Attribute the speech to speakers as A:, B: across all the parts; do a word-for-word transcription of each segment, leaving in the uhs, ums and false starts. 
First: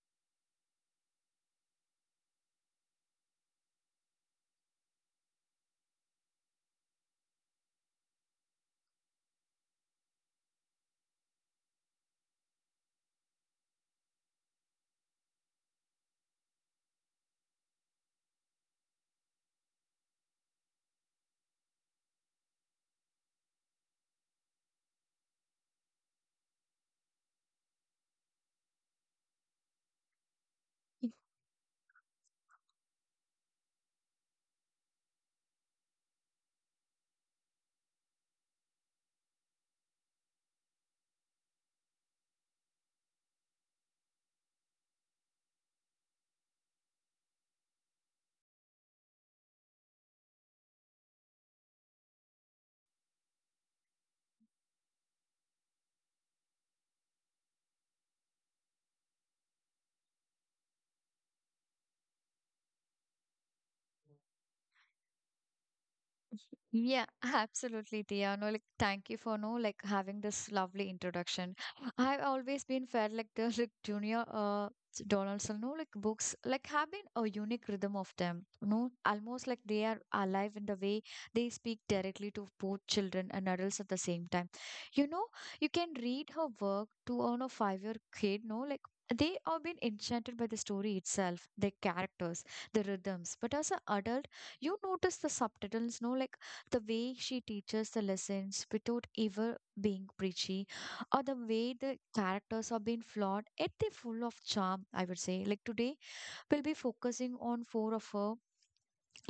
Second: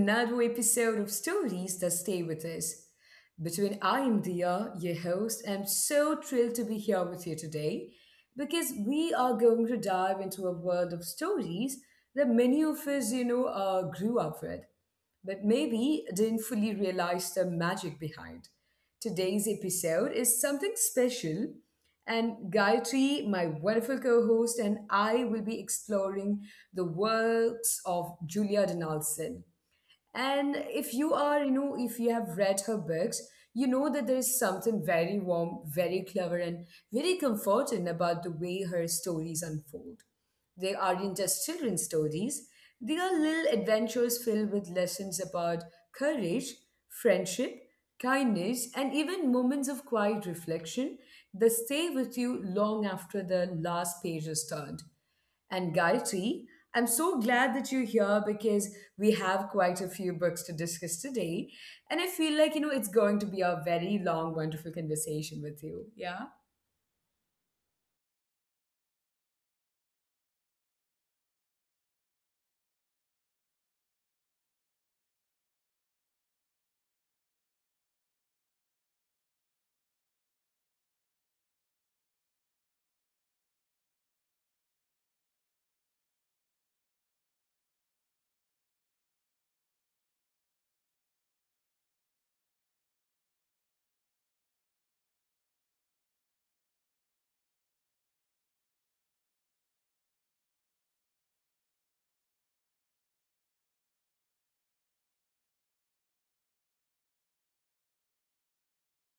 A: another episode of Stories That Stay With Us. Between I am Dia, your host, I'm so thrilled to be here with you today because we are going to dive into a world of stories that many of us, you know, uh, grew up with but maybe didn't fully realize the magic behind. Today's episode is something special, and Gayatri, my wonderful co host, and I will be exploring the works of Julia Donaldson. And if you are, you know, if you have read her books, you know that there is something very warm, very clever, and very comforting about the way her stories unfold. They aren't just children's stories, they are little adventures filled with lessons about courage, friendship, kindness, and even moments of quiet reflection that stay with you long after the last page is turned and Gayatri. I'm so glad that you're here because we have quite a few books to discuss today. And I feel like, you know, it's going to be a very long, wonderful conversation with you. Yeah?
B: Yeah, absolutely, Tia. No, like, thank you for no, like, having this lovely introduction. I've always been felt like the like, junior uh Donaldson. No, like books like have been a unique rhythm of them. No, Almost like they are alive in the way they speak directly to both children and adults at the same time. You know, you can read her work to on a five-year kid. No, like. They are been enchanted by the story itself, the characters, the rhythms. But as an adult, you notice the subtitles, no like the way she teaches the lessons without ever being preachy, or the way the characters are being flawed, yet they're full of charm, I would say. Like today, we'll be focusing on four of her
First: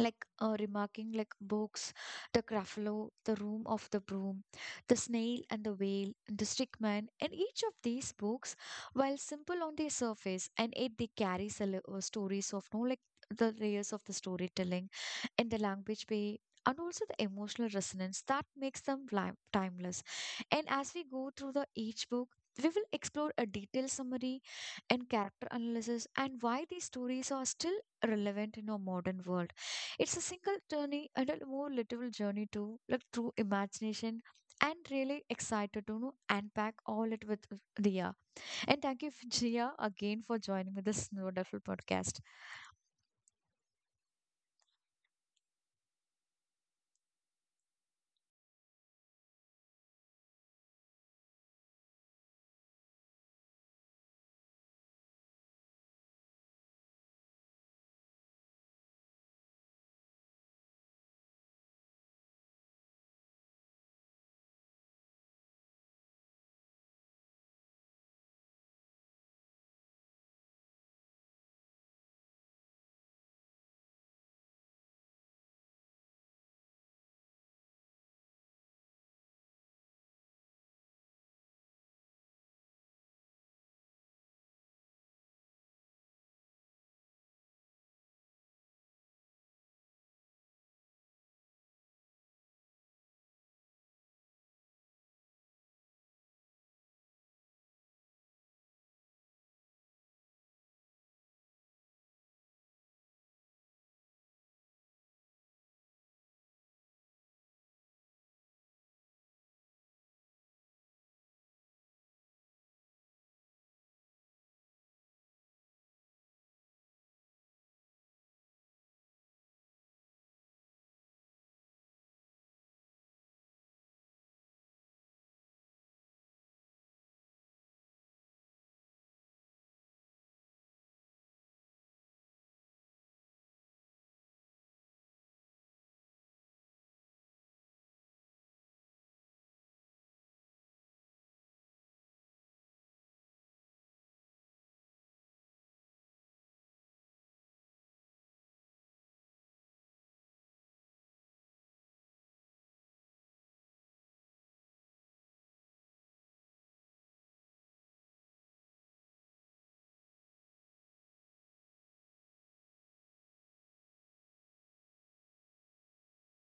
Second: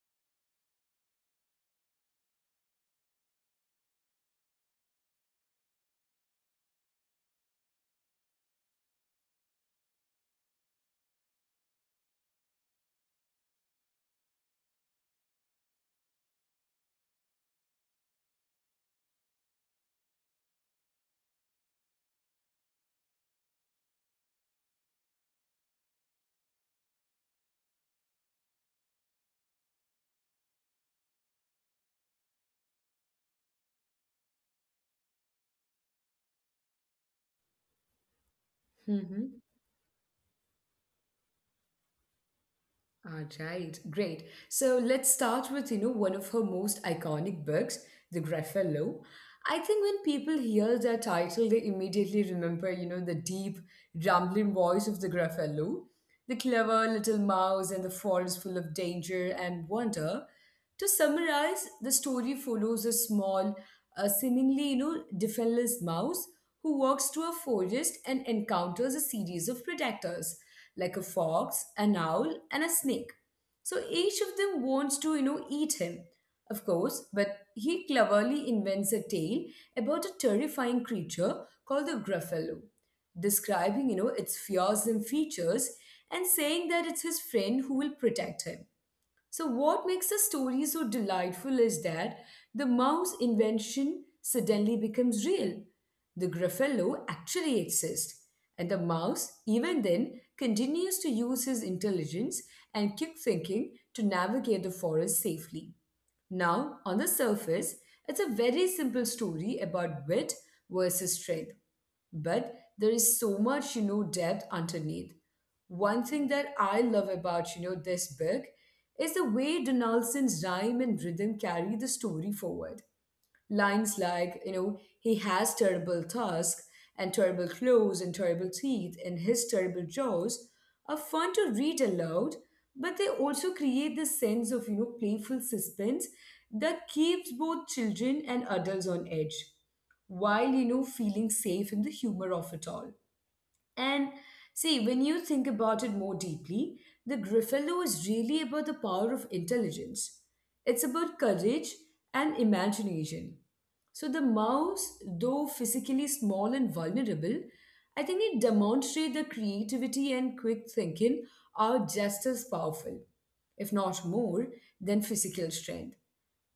B: like uh, remarking like books, the Gruffalo, the Room of the Broom, the Snail and the Whale, and the Stickman. And each of these books, while simple on the surface, and it they carry sele- uh, stories of no like the layers of the storytelling, and the language play, and also the emotional resonance that makes them li- timeless. And as we go through the each book, we will explore a detailed summary and character analysis and why these stories are still relevant in our modern world. It's a single journey and a more literal journey too, like through imagination, and really excited to know, unpack all it with Dia. And thank you,
A: Mm-hmm.
B: Jia, again for joining me this wonderful podcast.
A: All right. Great. So let's start with, you know, one of her most iconic books, The Graffello. I think when people hear the title, they immediately remember, you know, the deep, rumbling voice of the Graffello, the clever little mouse and the forest full of danger and wonder. To summarize, the story follows a small, uh, seemingly you know defenseless mouse who walks through a forest and encounters a series of protectors like a fox, an owl, and a snake. So each of them wants to you know eat him, of course, but he cleverly invents a tale about a terrifying creature called the Gruffalo, describing you know its fearsome features and saying that it's his friend who will protect him. So, what makes a story so delightful is that the mouse invention suddenly becomes real. The Gruffalo actually exists, and the mouse, even then, continues to use his intelligence and quick thinking to navigate the forest safely. Now, on the surface, it's a very simple story about wit versus strength. But there is so much, you know, depth underneath. One thing that I love about, you know, this book is the way Donaldson's rhyme and rhythm carry the story forward. Lines like, you know, he has terrible tusks and terrible claws and terrible teeth and his terrible jaws are fun to read aloud, but they also create this sense of, you know, playful suspense that keeps both children and adults on edge while, you know, feeling safe in the humor of it all. And see, when you think about it more deeply, the Griffalo is really about the power of intelligence. It's about courage and imagination. So the mouse, though physically small and vulnerable, I think it demonstrates that creativity and quick thinking are just as powerful, if not more, than physical strength.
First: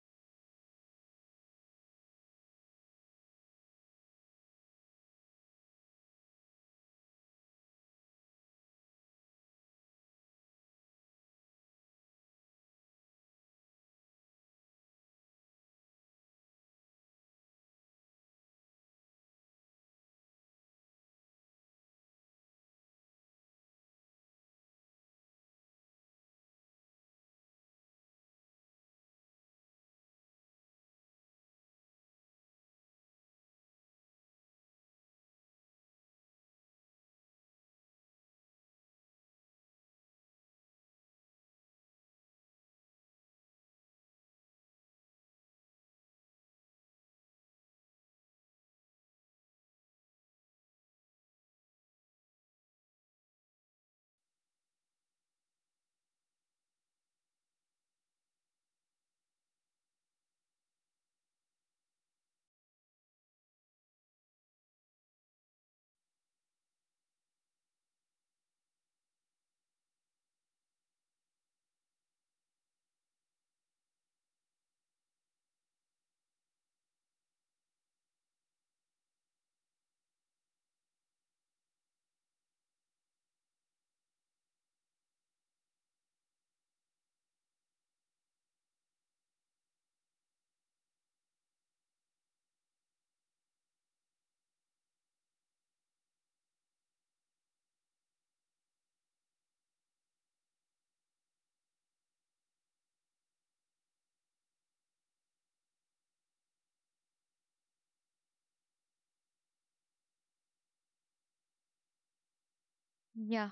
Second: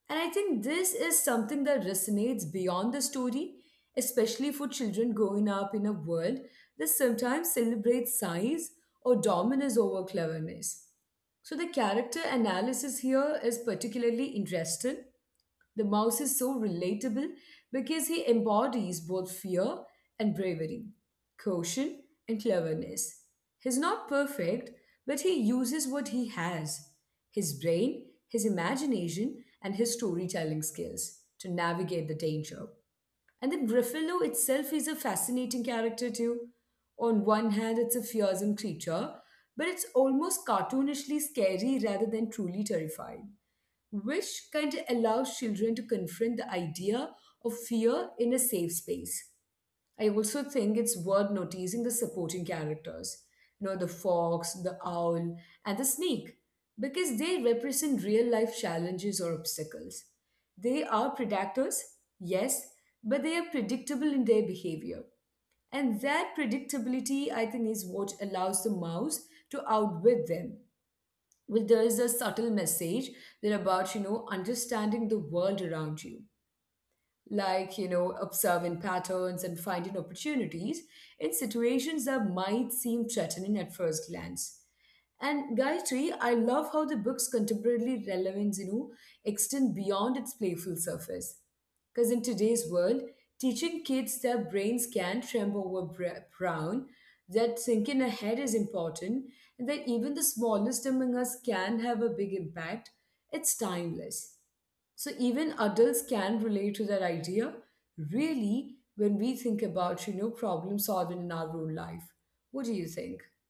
A: And I think this is something that resonates beyond the story, especially for children growing up in a world that sometimes celebrates size or dominance over cleverness. So the character analysis here is particularly interesting. The mouse is so relatable because he embodies both fear and bravery, caution and cleverness. He's not perfect, but he uses what he has, his brain, his imagination, and his storytelling skills to navigate the danger. And then Griffalo itself is a fascinating character, too. On one hand, it's a fearsome creature, but it's almost cartoonishly scary rather than truly terrifying, which kind of allows children to confront the idea of fear in a safe space. I also think it's worth noticing the supporting characters, you know, the fox, the owl, and the snake, because they represent real life challenges or obstacles. They are predators, yes, but they are predictable in their behavior. And that predictability, I think, is what allows the mouse to outwit them. Well, there is a subtle message there about you know understanding the world around you, like you know observing patterns and finding opportunities in situations that might seem threatening at first glance. And Gayatri, I love how the book's contemporary relevance, you know, extend beyond its playful surface. Because in today's world, teaching kids that brains can tremble over br- brown, that thinking ahead is important, and that even the smallest among us can have a big impact, it's timeless. So even adults can relate to that idea, really, when we think about, you know, problem solving in our own life. What do you think?
B: Yeah.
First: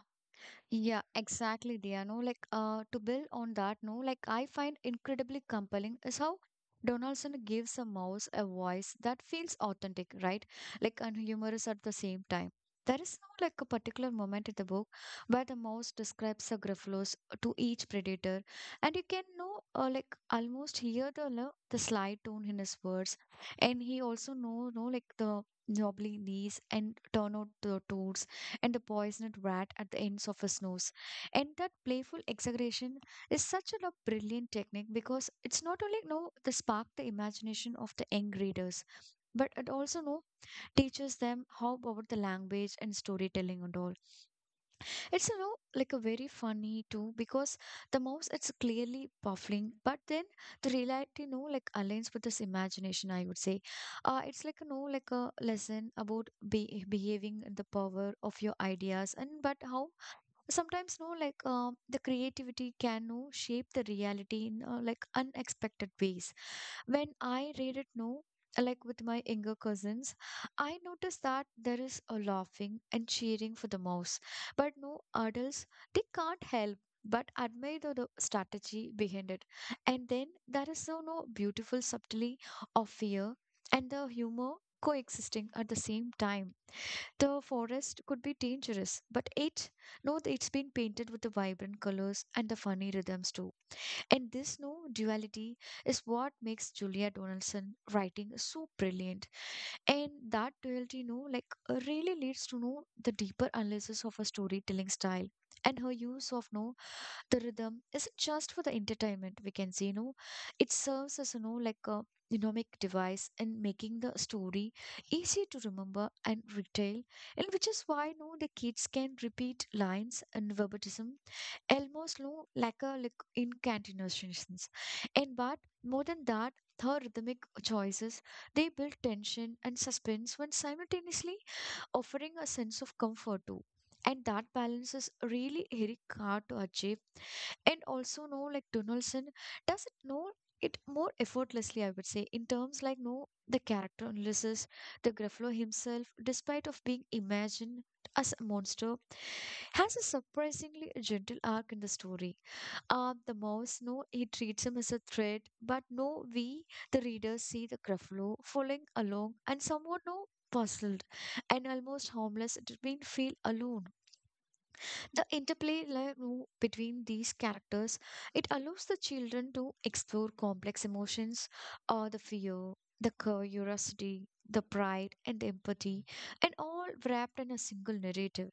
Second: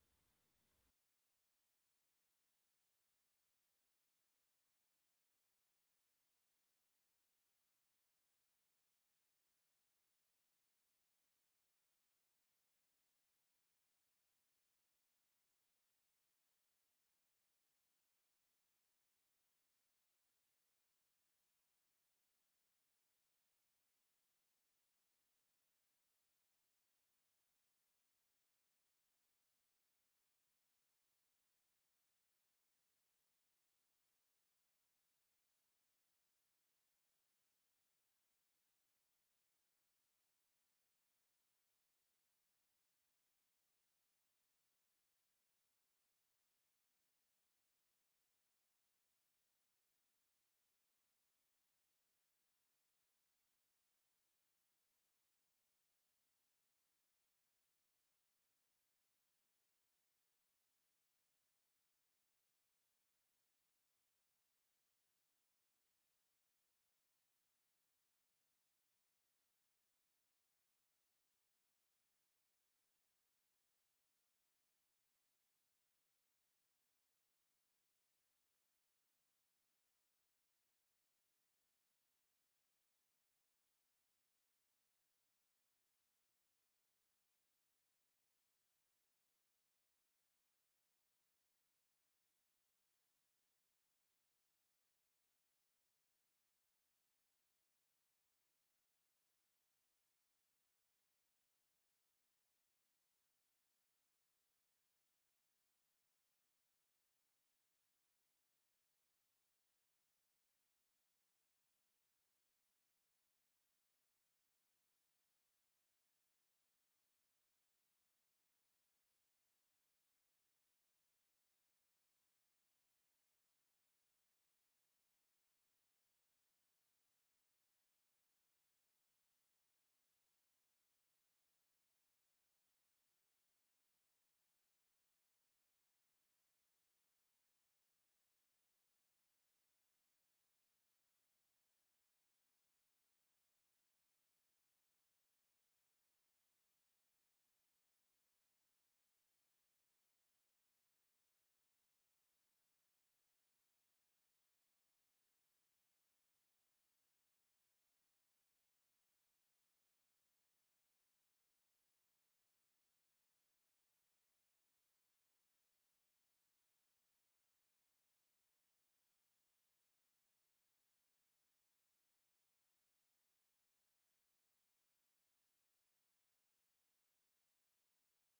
B: Yeah, exactly, dear. No, like uh, To build on that, no, like I find incredibly compelling is how Donaldson gives a mouse a voice that feels authentic, right? Like and humorous at the same time. There is no like a particular moment in the book where the mouse describes a Gruffalo's to each predator, and you can know uh, like almost hear the lo- the sly tone in his words, and he also know know like the knobbly knees, and turn out the toes, and the poisoned rat at the ends of his nose. And that playful exaggeration is such a lo- brilliant technique, because it's not only you know the spark the imagination of the young readers, but it also you know teaches them how about the language and storytelling and all. It's you know like a very funny too, because the mouse it's clearly puffing, but then the reality, you know like aligns with this imagination. I would say, uh, it's like you know like a lesson about be- behaving in the power of your ideas. And but how sometimes, you know like um the creativity can, you know, shape the reality in uh, like unexpected ways. When I read it now, like with my younger cousins, I notice that there is a laughing and cheering for the mouse. But no adults, they can't help but admire the, the strategy behind it. And then there is so no beautiful subtlety of fear and the humor coexisting at the same time. The forest could be dangerous, but it, no, it's been painted with the vibrant colors and the funny rhythms too. And this no duality is what makes Julia Donaldson writing so brilliant. And that duality, no, like uh, really leads to know the deeper analysis of her storytelling style. And her use of no the rhythm isn't just for the entertainment. We can say, no, it serves as you know like a mnemonic device in making the story easy to remember and retell, and which is why no the kids can repeat lines and verbatim almost no like a like incantations. And but more than that, her rhythmic choices they build tension and suspense when simultaneously offering a sense of comfort too. And that balance is really very hard to achieve, and also know like Donaldson does it know it more effortlessly, I would say. In terms like no the character analysis, the Gruffalo himself, despite of being imagined as a monster, has a surprisingly gentle arc in the story. Uh, the mouse, no he treats him as a threat, but no we, the readers, see the Gruffalo following along and somewhat no puzzled and almost harmless, it made feel alone. The interplay, like, w- between these characters, it allows the children to explore complex emotions, or the fear, the curiosity, the pride, and the empathy and all, wrapped in a single narrative.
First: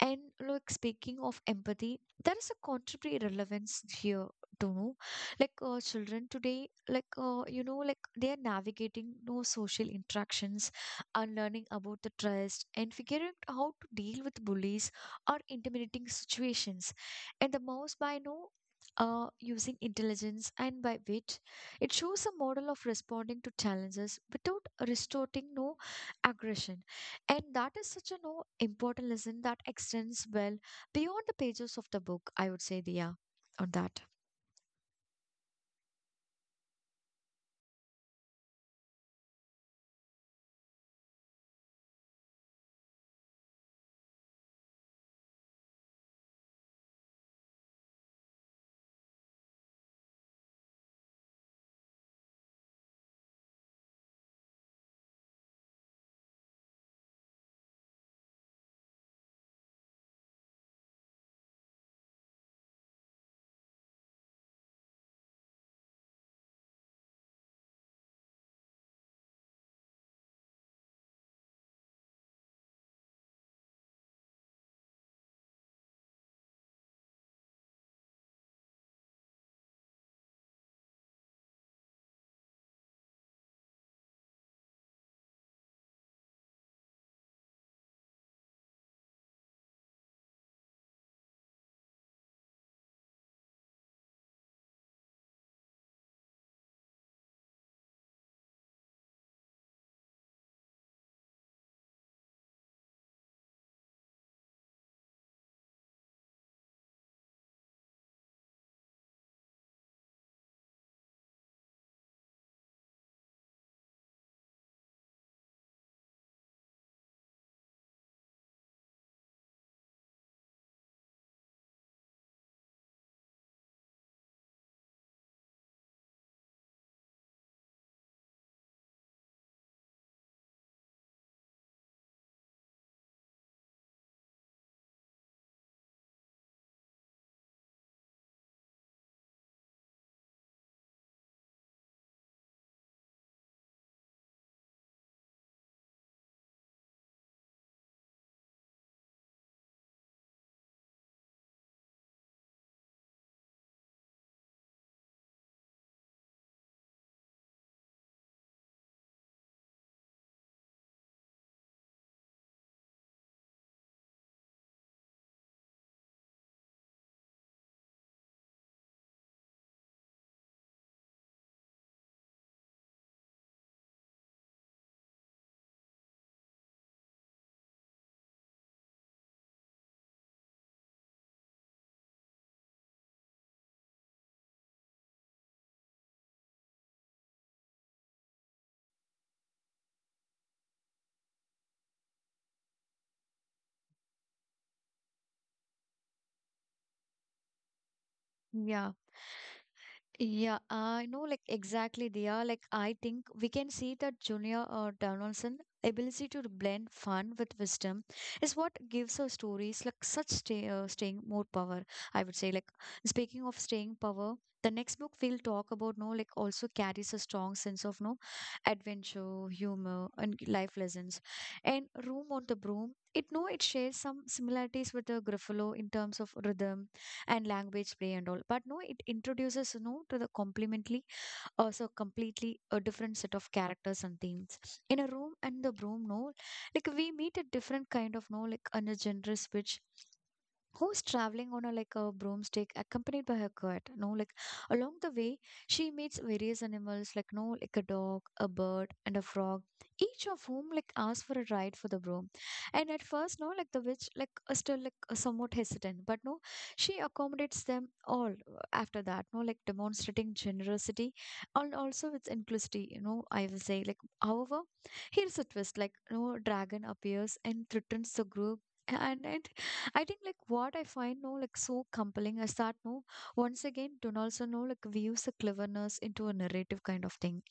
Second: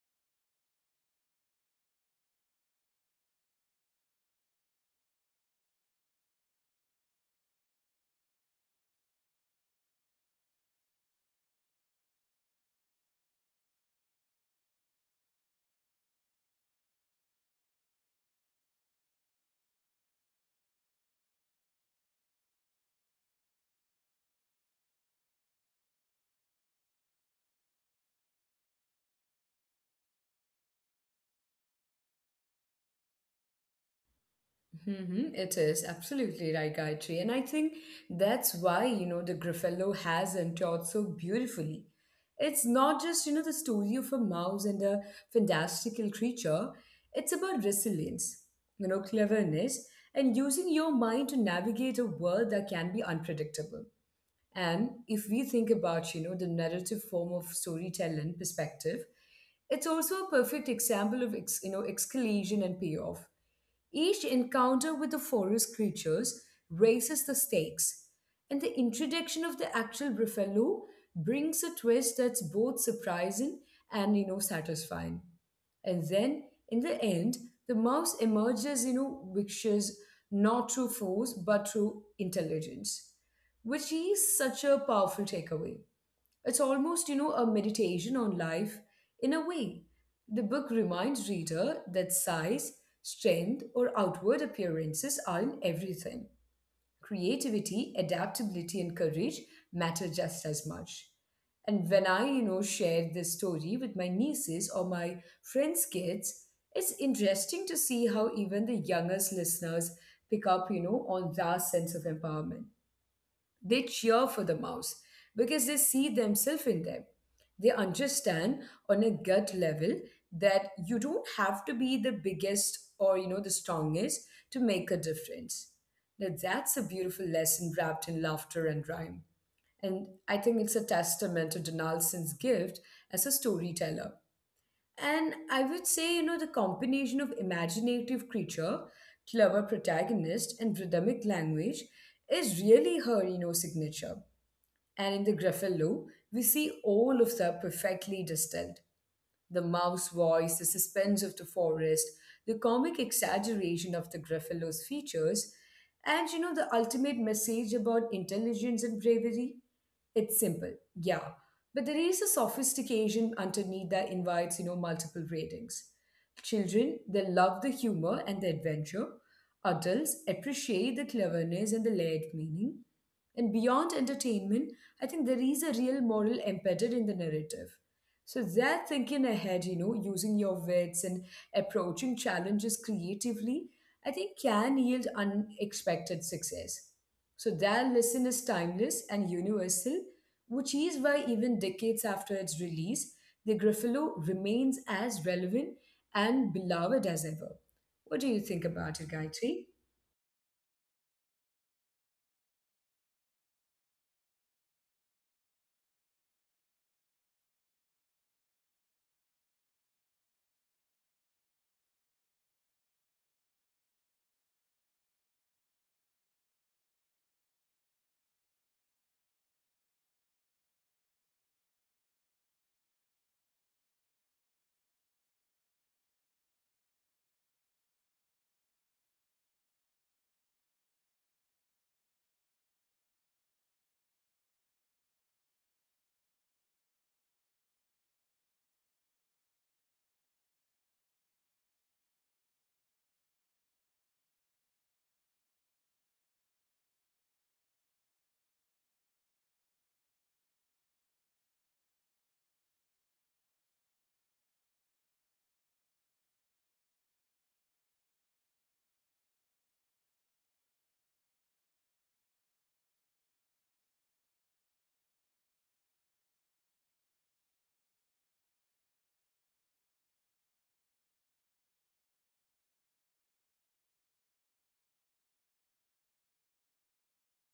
B: And, like, speaking of empathy, there is a contemporary relevance here, to know like uh, children today, like uh, you know like they are navigating no social interactions, are learning about the trust and figuring out how to deal with bullies or intimidating situations. And the mouse by now, uh, using intelligence and by wit, it shows a model of responding to challenges without resorting no aggression. And that is such a no important lesson that extends well beyond the pages of the book, I would say, Dia, on that.
A: Mhm. It is absolutely right, Gayatri. And I think that's why, you know, the Griffello has endured so beautifully. It's not just, you know, the story of a mouse and a fantastical creature. It's about resilience, you know, cleverness, and using your mind to navigate a world that can be unpredictable. And if we think about, you know, the narrative form of storytelling perspective, it's also a perfect example of, ex, you know, escalation and payoff. Each encounter with the forest creatures raises the stakes, and the introduction of the actual buffalo brings a twist that's both surprising and you know satisfying. And then in the end, the mouse emerges, you know, vicious, not through force but through intelligence, which is such a powerful takeaway. It's almost, you know, a meditation on life in a way. The book reminds reader that size, strength, or outward appearances aren't everything. Creativity, adaptability, and courage matter just as much. And when I, you know, share this story with my nieces or my friends' kids, it's interesting to see how even the youngest listeners pick up, you know, on that sense of empowerment. They cheer for the mouse because they see themselves in them. They understand on a gut level that you don't have to be the biggest or you know the strongest to make a difference. Now that's a beautiful lesson wrapped in laughter and rhyme. And I think it's a testament to Donaldson's gift as a storyteller. And I would say, you know, the combination of imaginative creature, clever protagonist, and rhythmic language is really her, you know, signature, and in the Greffel loop, we see all of them perfectly distilled. The mouse voice, the suspense of the forest, the comic exaggeration of the Gruffalo's features, and you know, the ultimate message about intelligence and bravery? It's simple, yeah. But there is a sophistication underneath that invites, you know, multiple ratings. Children, they love the humor and the adventure. Adults appreciate the cleverness and the layered meaning. And beyond entertainment, I think there is a real moral embedded in the narrative. So they're thinking ahead, you know, using your wits and approaching challenges creatively, I think can yield unexpected success. So their lesson is timeless and universal, which is why even decades after its release, the Gruffalo remains as relevant and beloved as ever. What do you think
B: Yeah.
A: about it, Gayatri?
B: Yeah, I know, like exactly, they are like, I think we can see that Junior uh, Donaldson ability to blend fun with wisdom is what gives her stories like such stay, uh, staying more power, I would say. Like, speaking of staying power, the next book we'll talk about, no, like also carries a strong sense of no adventure, humor, and life lessons. And Room on the Broom, it no, it shares some similarities with the Gruffalo in terms of rhythm and language play and all. But no it introduces, you know to the complementary, also completely a different set of characters and themes. In a room and the broom, no like we meet a different kind of, no like on a generous which, who's traveling on a like a broomstick accompanied by her cat, no like along the way, she meets various animals, like, no like a dog, a bird, and a frog, each of whom like asks for a ride for the broom. And at first, no like the witch, like uh, still like uh, somewhat hesitant, but no she accommodates them all, uh, after that, no like demonstrating generosity and also its inclusivity, you know I will say, like, however, here's a twist. Like, no dragon appears and threatens the group. And, and I think, like, what I find no like so compelling is that, no once again, also, no like weaves the cleverness into a narrative kind of thing.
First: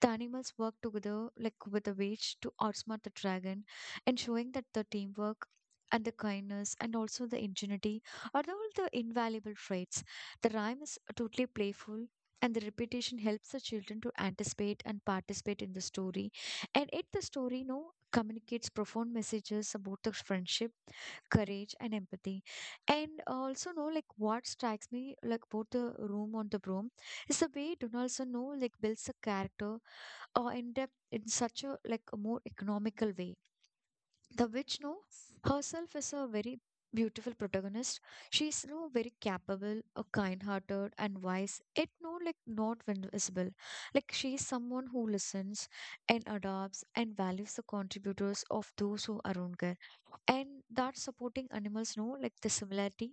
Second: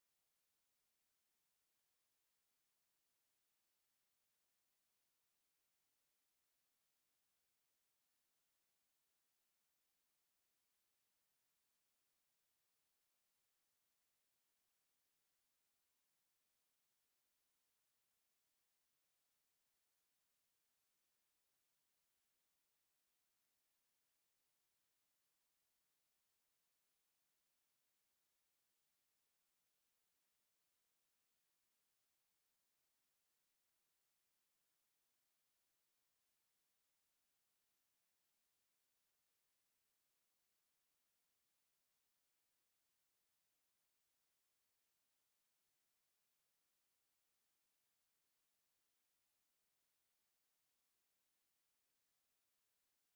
B: The animals work together, like, with a witch to outsmart the dragon, and showing that the teamwork and the kindness and also the ingenuity are the- all the invaluable traits. The rhyme is totally playful, and the repetition helps the children to anticipate and participate in the story. And it The story, no communicates profound messages about the friendship, courage, and empathy. And also, know like what strikes me, like, about the room on the broom, is the way Donaldson, know like builds a character or in depth in such a like a more economical way. The witch, no, herself, is a very beautiful protagonist. She's no very capable, a kind-hearted and wise. It no like not ven- visible. Like, she's someone who listens and adopts and values the contributors of those who around her. And that supporting animals, know like the similarity,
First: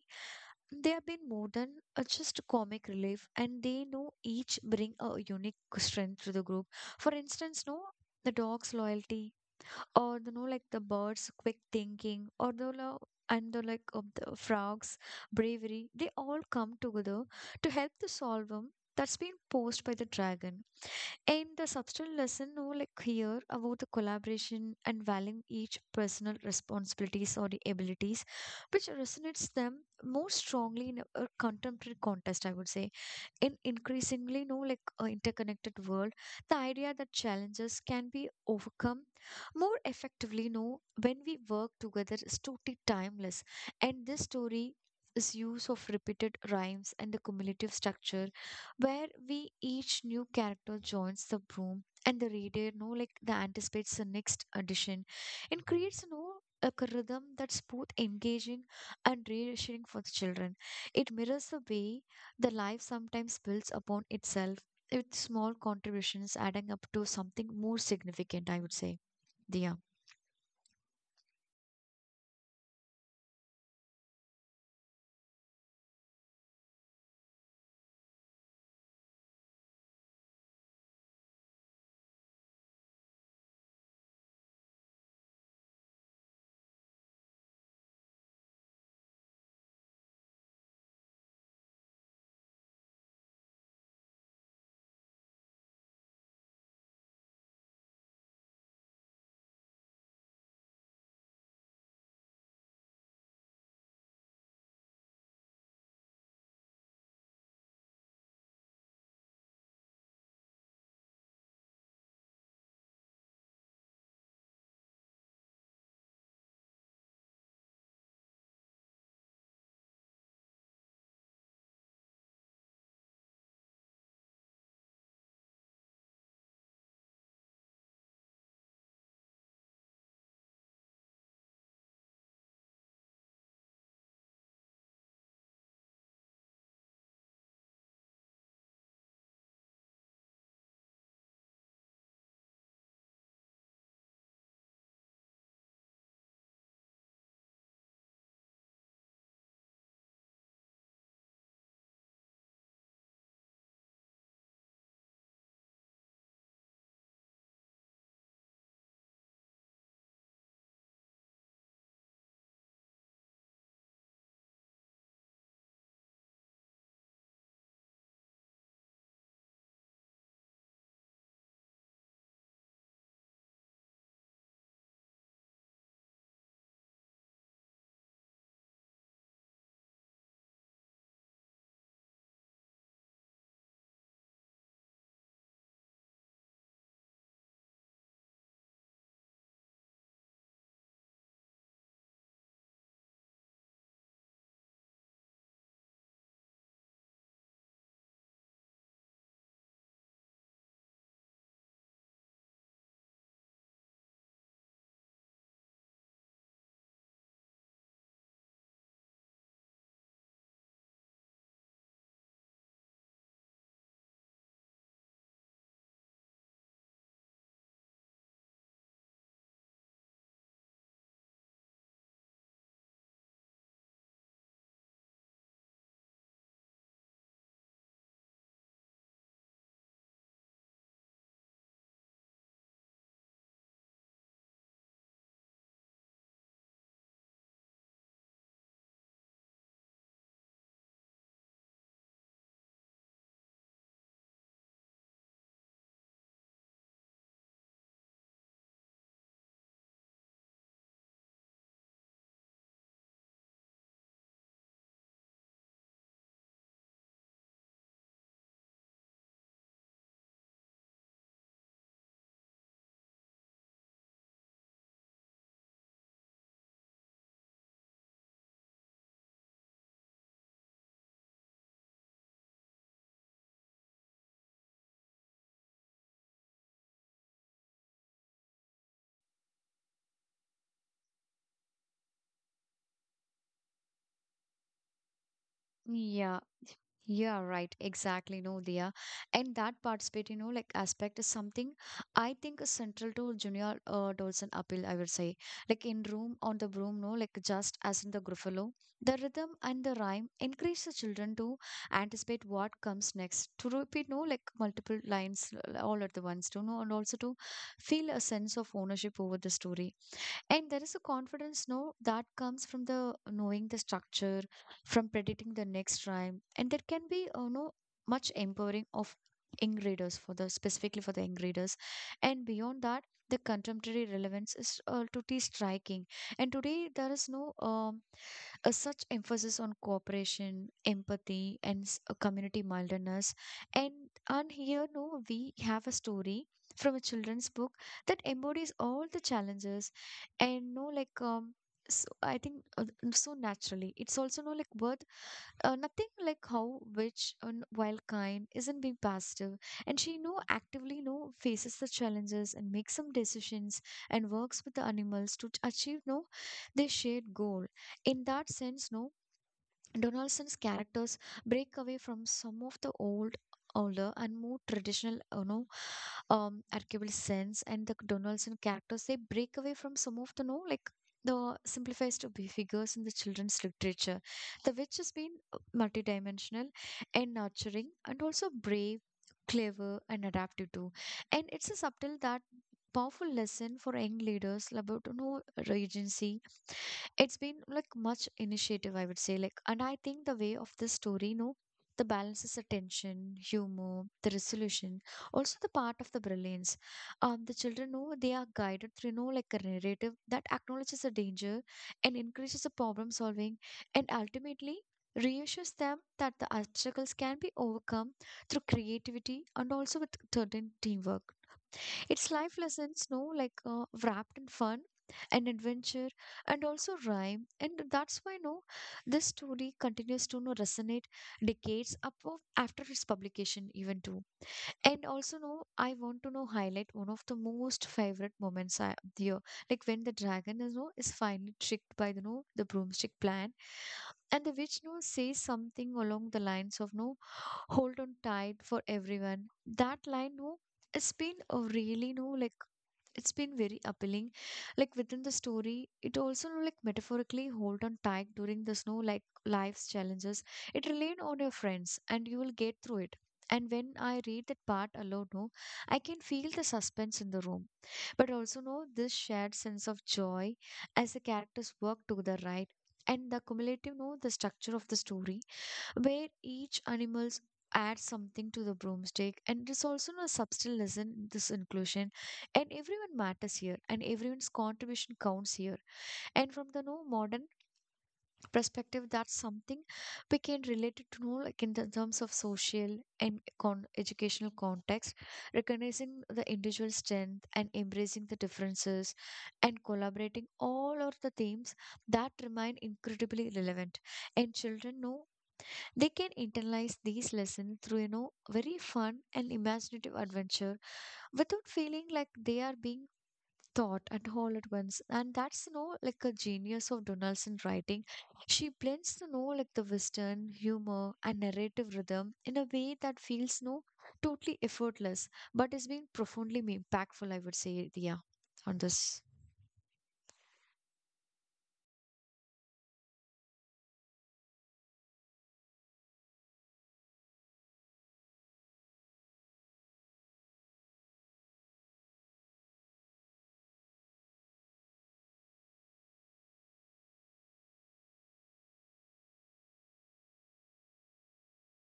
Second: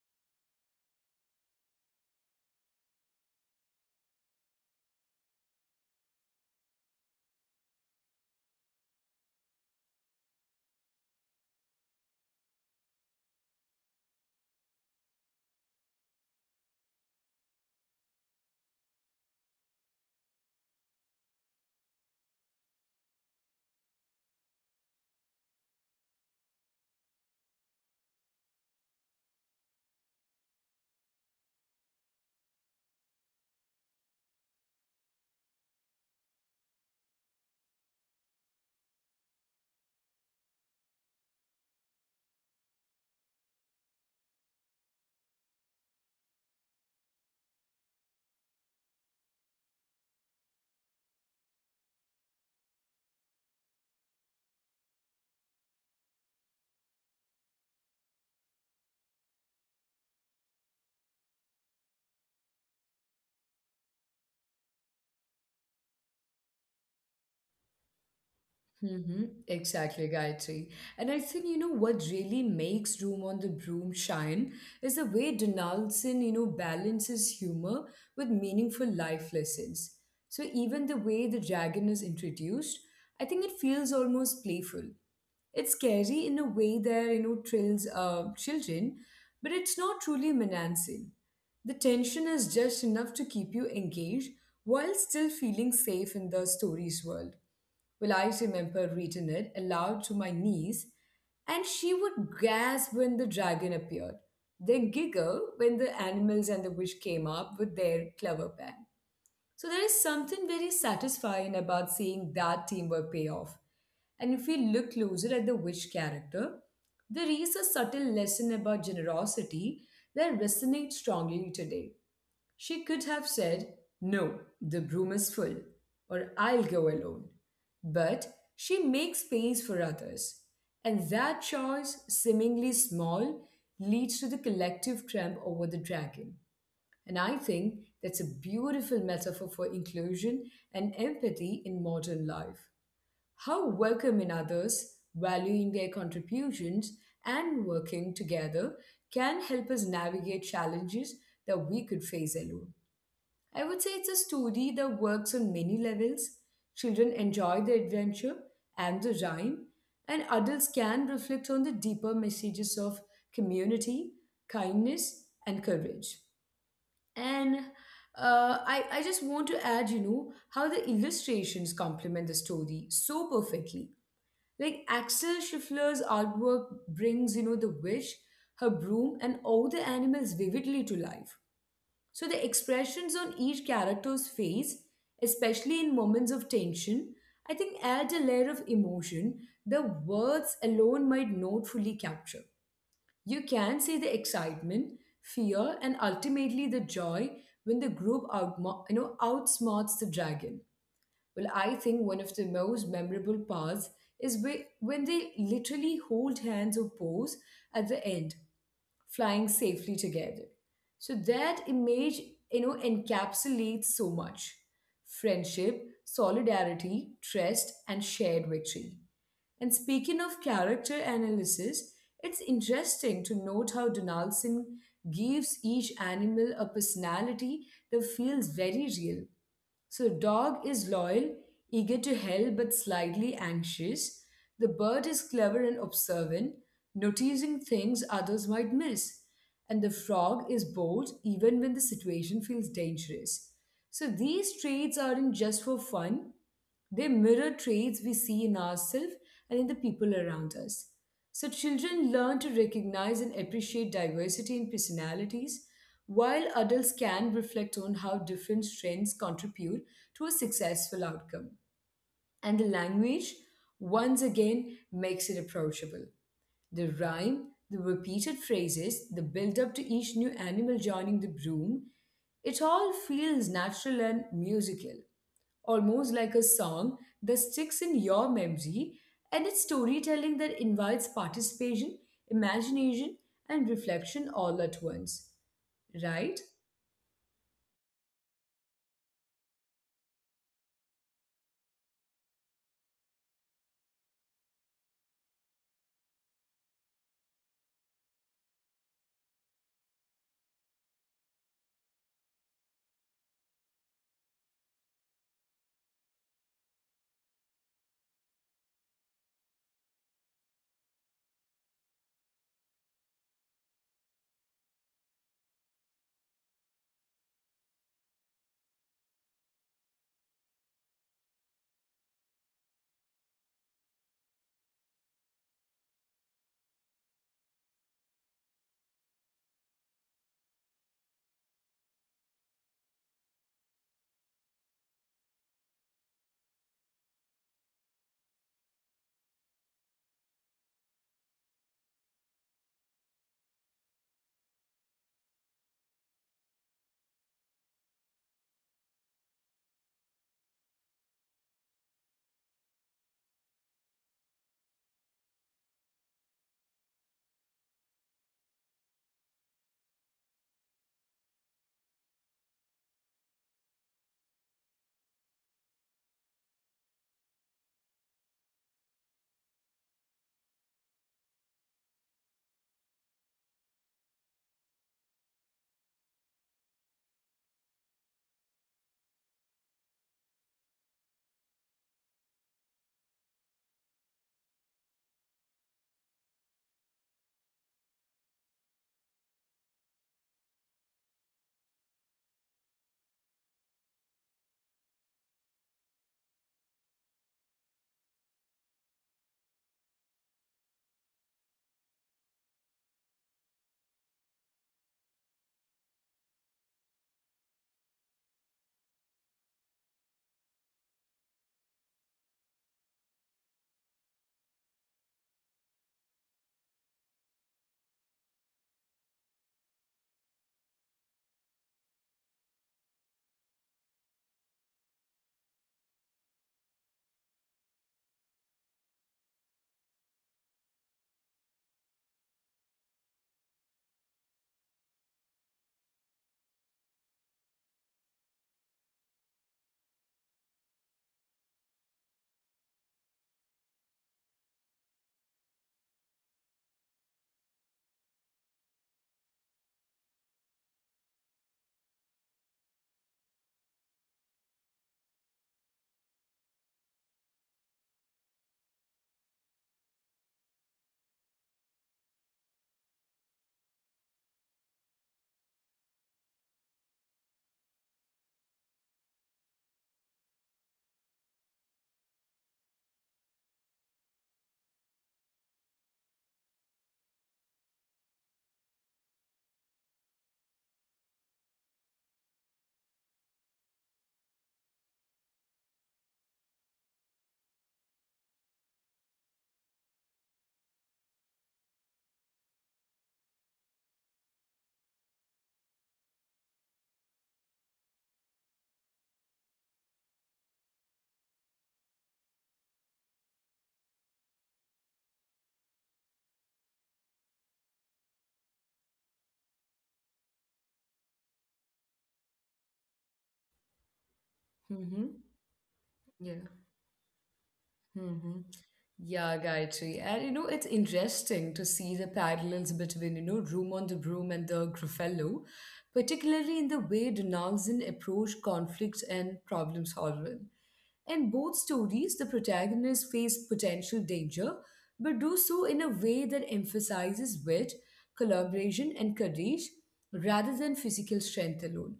B: they have been more than, uh, just comic relief, and they know each bring a unique strength to the group. For instance, no, the dog's loyalty, or the, know like the birds quick thinking, or the lo- and the like of the frogs bravery, they all come together to help the solve 'em that's been posed by the dragon. And the substantial lesson, no like here, about the collaboration and valuing each personal responsibilities or the abilities, which resonates them more strongly in a a contemporary context, I would say. In increasingly, no like uh, interconnected world, the idea that challenges can be overcome more effectively, no when we work together, is totally timeless. And this story is use of repeated rhymes and the cumulative structure where we each new character joins the broom, and the reader, no like the anticipates the next addition, and creates, no like a rhythm that's both engaging and reassuring for the children. It mirrors the way the life sometimes builds upon itself, with small contributions adding up to something more significant, I would say.
A: Mm-hmm.
B: Dia.
A: Exactly, Gayatri. And I think, you know, what really makes Room on the Broom shine is the way Donaldson, you know, balances humor with meaningful life lessons. So even the way the dragon is introduced, I think it feels almost playful. It's scary in a way that, you know, thrills uh, children, but it's not truly menacing. The tension is just enough to keep you engaged while still feeling safe in the story's world. Well, I remember reading it aloud to my niece, and she would gasp when the dragon appeared, then giggle when the animals and the witch came up with their clever plan. So there is something very satisfying about seeing that teamwork pay off. And if we look closer at the witch character, there is a subtle lesson about generosity that resonates strongly today. She could have said, "No, the broom is full," or "I'll go alone." But she makes space for others. And that choice, seemingly small, leads to the collective triumph over the dragon. And I think that's a beautiful metaphor for inclusion and empathy in modern life. How welcoming others, valuing their contributions, and working together can help us navigate challenges that we could face alone. I would say it's a story that works on many levels. Children enjoy the adventure and the rhyme, and adults can reflect on the deeper messages of community, kindness, and courage. And uh, I, I just want to add, you know, how the illustrations complement the story so perfectly. Like Axel Schiffler's artwork brings, you know, the wish, her broom, and all the animals vividly to life, so the expressions on each character's face, especially in moments of tension, I think add a layer of emotion the words alone might not fully capture. You can see the excitement, fear, and ultimately the joy when the group out, you know, outsmarts the dragon. Well, I think one of the most memorable parts is whe- when they literally hold hands or pose at the end, flying safely together. So that image, you know, encapsulates so much friendship, solidarity, trust, and shared victory. And speaking of character analysis, it's interesting to note how Donaldson gives each animal a personality that feels very real. So, dog is loyal, eager to help, but slightly anxious. The bird is clever and observant, noticing things others might miss. And the frog is bold, even when the situation feels dangerous. So, these traits aren't just for fun, they mirror traits we see in ourselves and in the people around us. So children learn to recognize and appreciate diversity in personalities, while adults can reflect on how different strengths contribute to a successful outcome. And the language, once again, makes it approachable. The rhyme, the repeated phrases, the build up to each new animal joining the broom, it all feels natural and musical, almost like a song that sticks in your memory, and it's storytelling that invites participation, imagination, and reflection all at once, right?
B: Yeah. Yeah, right. Exactly. No, Dia. And that participate, you know, like aspect is something I think is central to Junior uh, Dolson appeal, I would say. Like, in Room on the Broom, no, like just as in the Gruffalo, the rhythm and the rhyme encourage the children to anticipate what comes next, to repeat, no, like multiple lines, uh, all at the once, to know, and also to feel a sense of ownership over the story. And there is a confidence no that comes from the knowing the structure, from predicting the next rhyme, and there can be uh, no much empowering of young readers for the specifically for the young readers. And beyond that, the contemporary relevance is uh, totally striking. And today there is no um, a such emphasis on cooperation, empathy, and s- uh, community mildness. And and here, no, we have a story from a children's book that embodies all the challenges, and no like um so I think uh, n- so naturally it's also no like worth uh, nothing like how which and while kind isn't being passive and she know actively know faces the challenges and makes some decisions and works with the animals to t- achieve no their shared goal in that sense no Donaldson's characters break away from some of the old, older, and more traditional, you know, um, archetypal sense. And the Donaldson characters they break away from some of the, no, like the simplified to be figures in the children's literature, the which has been uh, multidimensional and nurturing, and also brave, clever, and adaptive too. And it's a subtle that powerful lesson for young leaders about you know, agency it's been like much initiative I would say like and I think the way of this story you know the balance is the tension humor the resolution also the part of the brilliance um the children know they are guided through you know like a narrative that acknowledges the danger and increases the problem solving and ultimately reassures them that the obstacles can be overcome through creativity and also with certain teamwork. It's life lessons, no, like uh, wrapped in fun and adventure and also rhyme. And that's why, no, this story continues to no, resonate decades up of, after its publication, even too. And also, no, I want to know highlight one of the most favorite moments I, here, like when the dragon is, no, is finally tricked by the no, the broomstick plan, and the witch no says something along the lines of no hold on tight for everyone. That line, no, it's been a really no, like it's been very appealing. Like within the story, it also no, like metaphorically hold on tight during the snow, like life's challenges. It relied on your friends, and you will get through it. And when I read that part alone, no, I can feel the suspense in the room, but also know this shared sense of joy as the characters work together, right? And the cumulative, no, the structure of the story where each animal adds something to the broomstick and there's also a subtle lesson in this inclusion and everyone matters here and everyone's contribution counts here and from the no modern perspective that's something we can relate it to know like in the terms of social and con- educational context recognizing the individual strength and embracing the differences and collaborating all are the themes that remain incredibly relevant and children know they can internalize these lessons through you know very fun and imaginative adventure without feeling like they are being taught at all at once and that's you know like a genius of Donaldson writing. She blends you know like the western humor and narrative rhythm in a way that feels no totally
A: Mm-hmm.
B: effortless but is being
A: Yeah.
B: profoundly me- impactful I would say. Yeah.
A: Mm-hmm.
B: On this.
A: Yeah, Gayatri. And you know, it's interesting to see the parallels between, you know, Room on the Broom and the Gruffalo, particularly in the way Donaldson approached conflicts and problem solving. In both stories, the protagonists face potential danger, but do so in a way that emphasizes wit, collaboration, and courage rather than physical strength alone.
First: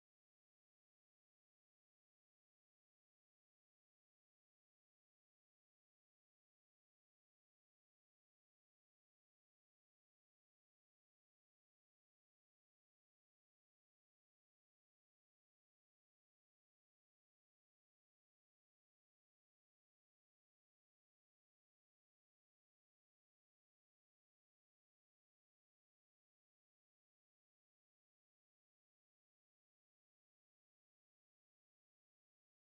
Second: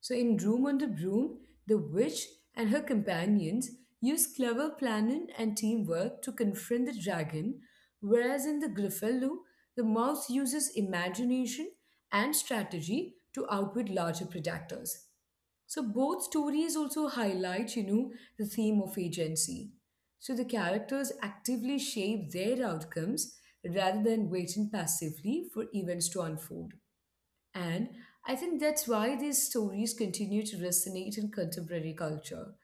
A: So, in Room on the Broom, the witch and her companions use clever planning and teamwork to confront the dragon, whereas in The Griffalo, the mouse uses imagination and strategy to outwit larger predators. So both stories also highlight, you know, the theme of agency. So the characters actively shape their outcomes rather than waiting passively for events to unfold. And I think that's why these stories continue to resonate in contemporary culture.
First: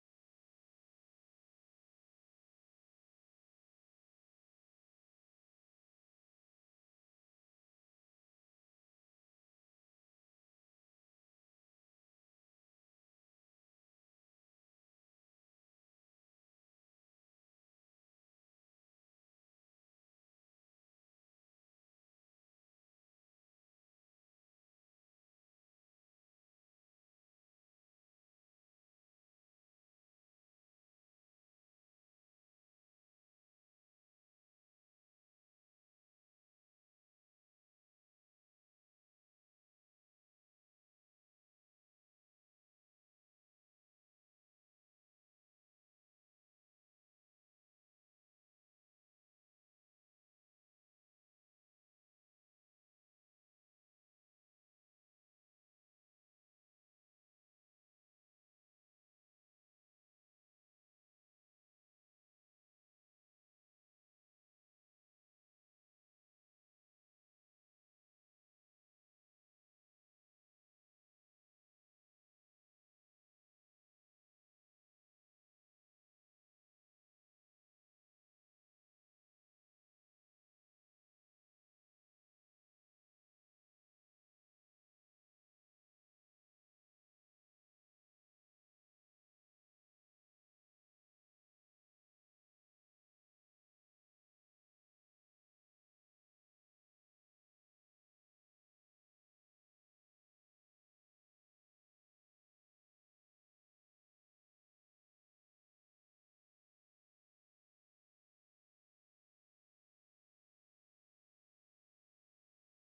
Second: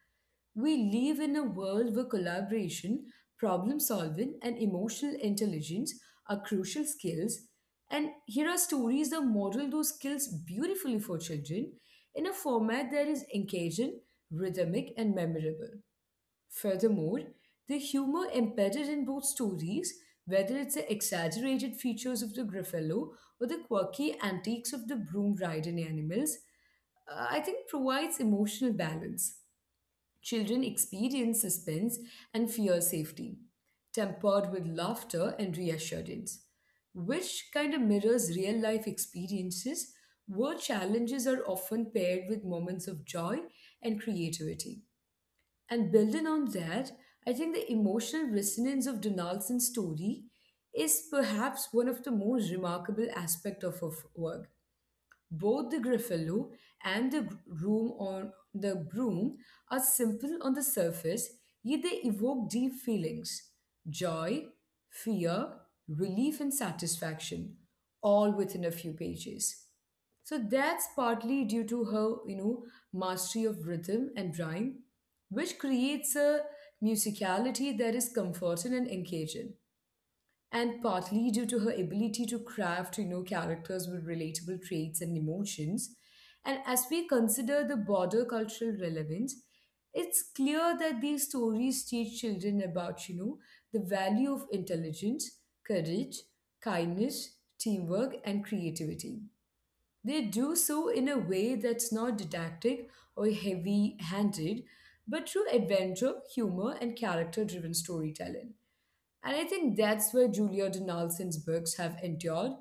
A: We live in a world where collaboration, problem solving, and emotional intelligence are crucial skills. And here are stories that model those skills beautifully for children in a format that is engaging, rhythmic, and memorable. Furthermore, the humor embedded in both stories, whether it's the exaggerated features of the Griffalo or the quirky antics of the broom riding animals, uh, I think provides emotional balance. Children experience suspense and fear safety, tempered with laughter and reassurance, which kind of mirrors real life experiences where challenges are often paired with moments of joy and creativity. And building on that, I think the emotional resonance of Donaldson's story is perhaps one of the most remarkable aspects of her f- work. Both the Gruffalo and the gr- room on the broom are simple on the surface, yet they evoke deep feelings, joy, fear, relief, and satisfaction, all within a few pages. So that's partly due to her, you know, mastery of rhythm and rhyme, which creates a musicality that is comforting and engaging, and partly due to her ability to craft you know characters with relatable traits and emotions. And as we consider the broader cultural relevance, it's clear that these stories teach children about you know the value of intelligence, courage, kindness, teamwork, and creativity. They do so in a way that's not didactic or heavy handed, but through adventure, humor, and character driven storytelling. And I think that's where Julia Donaldson's books have endured.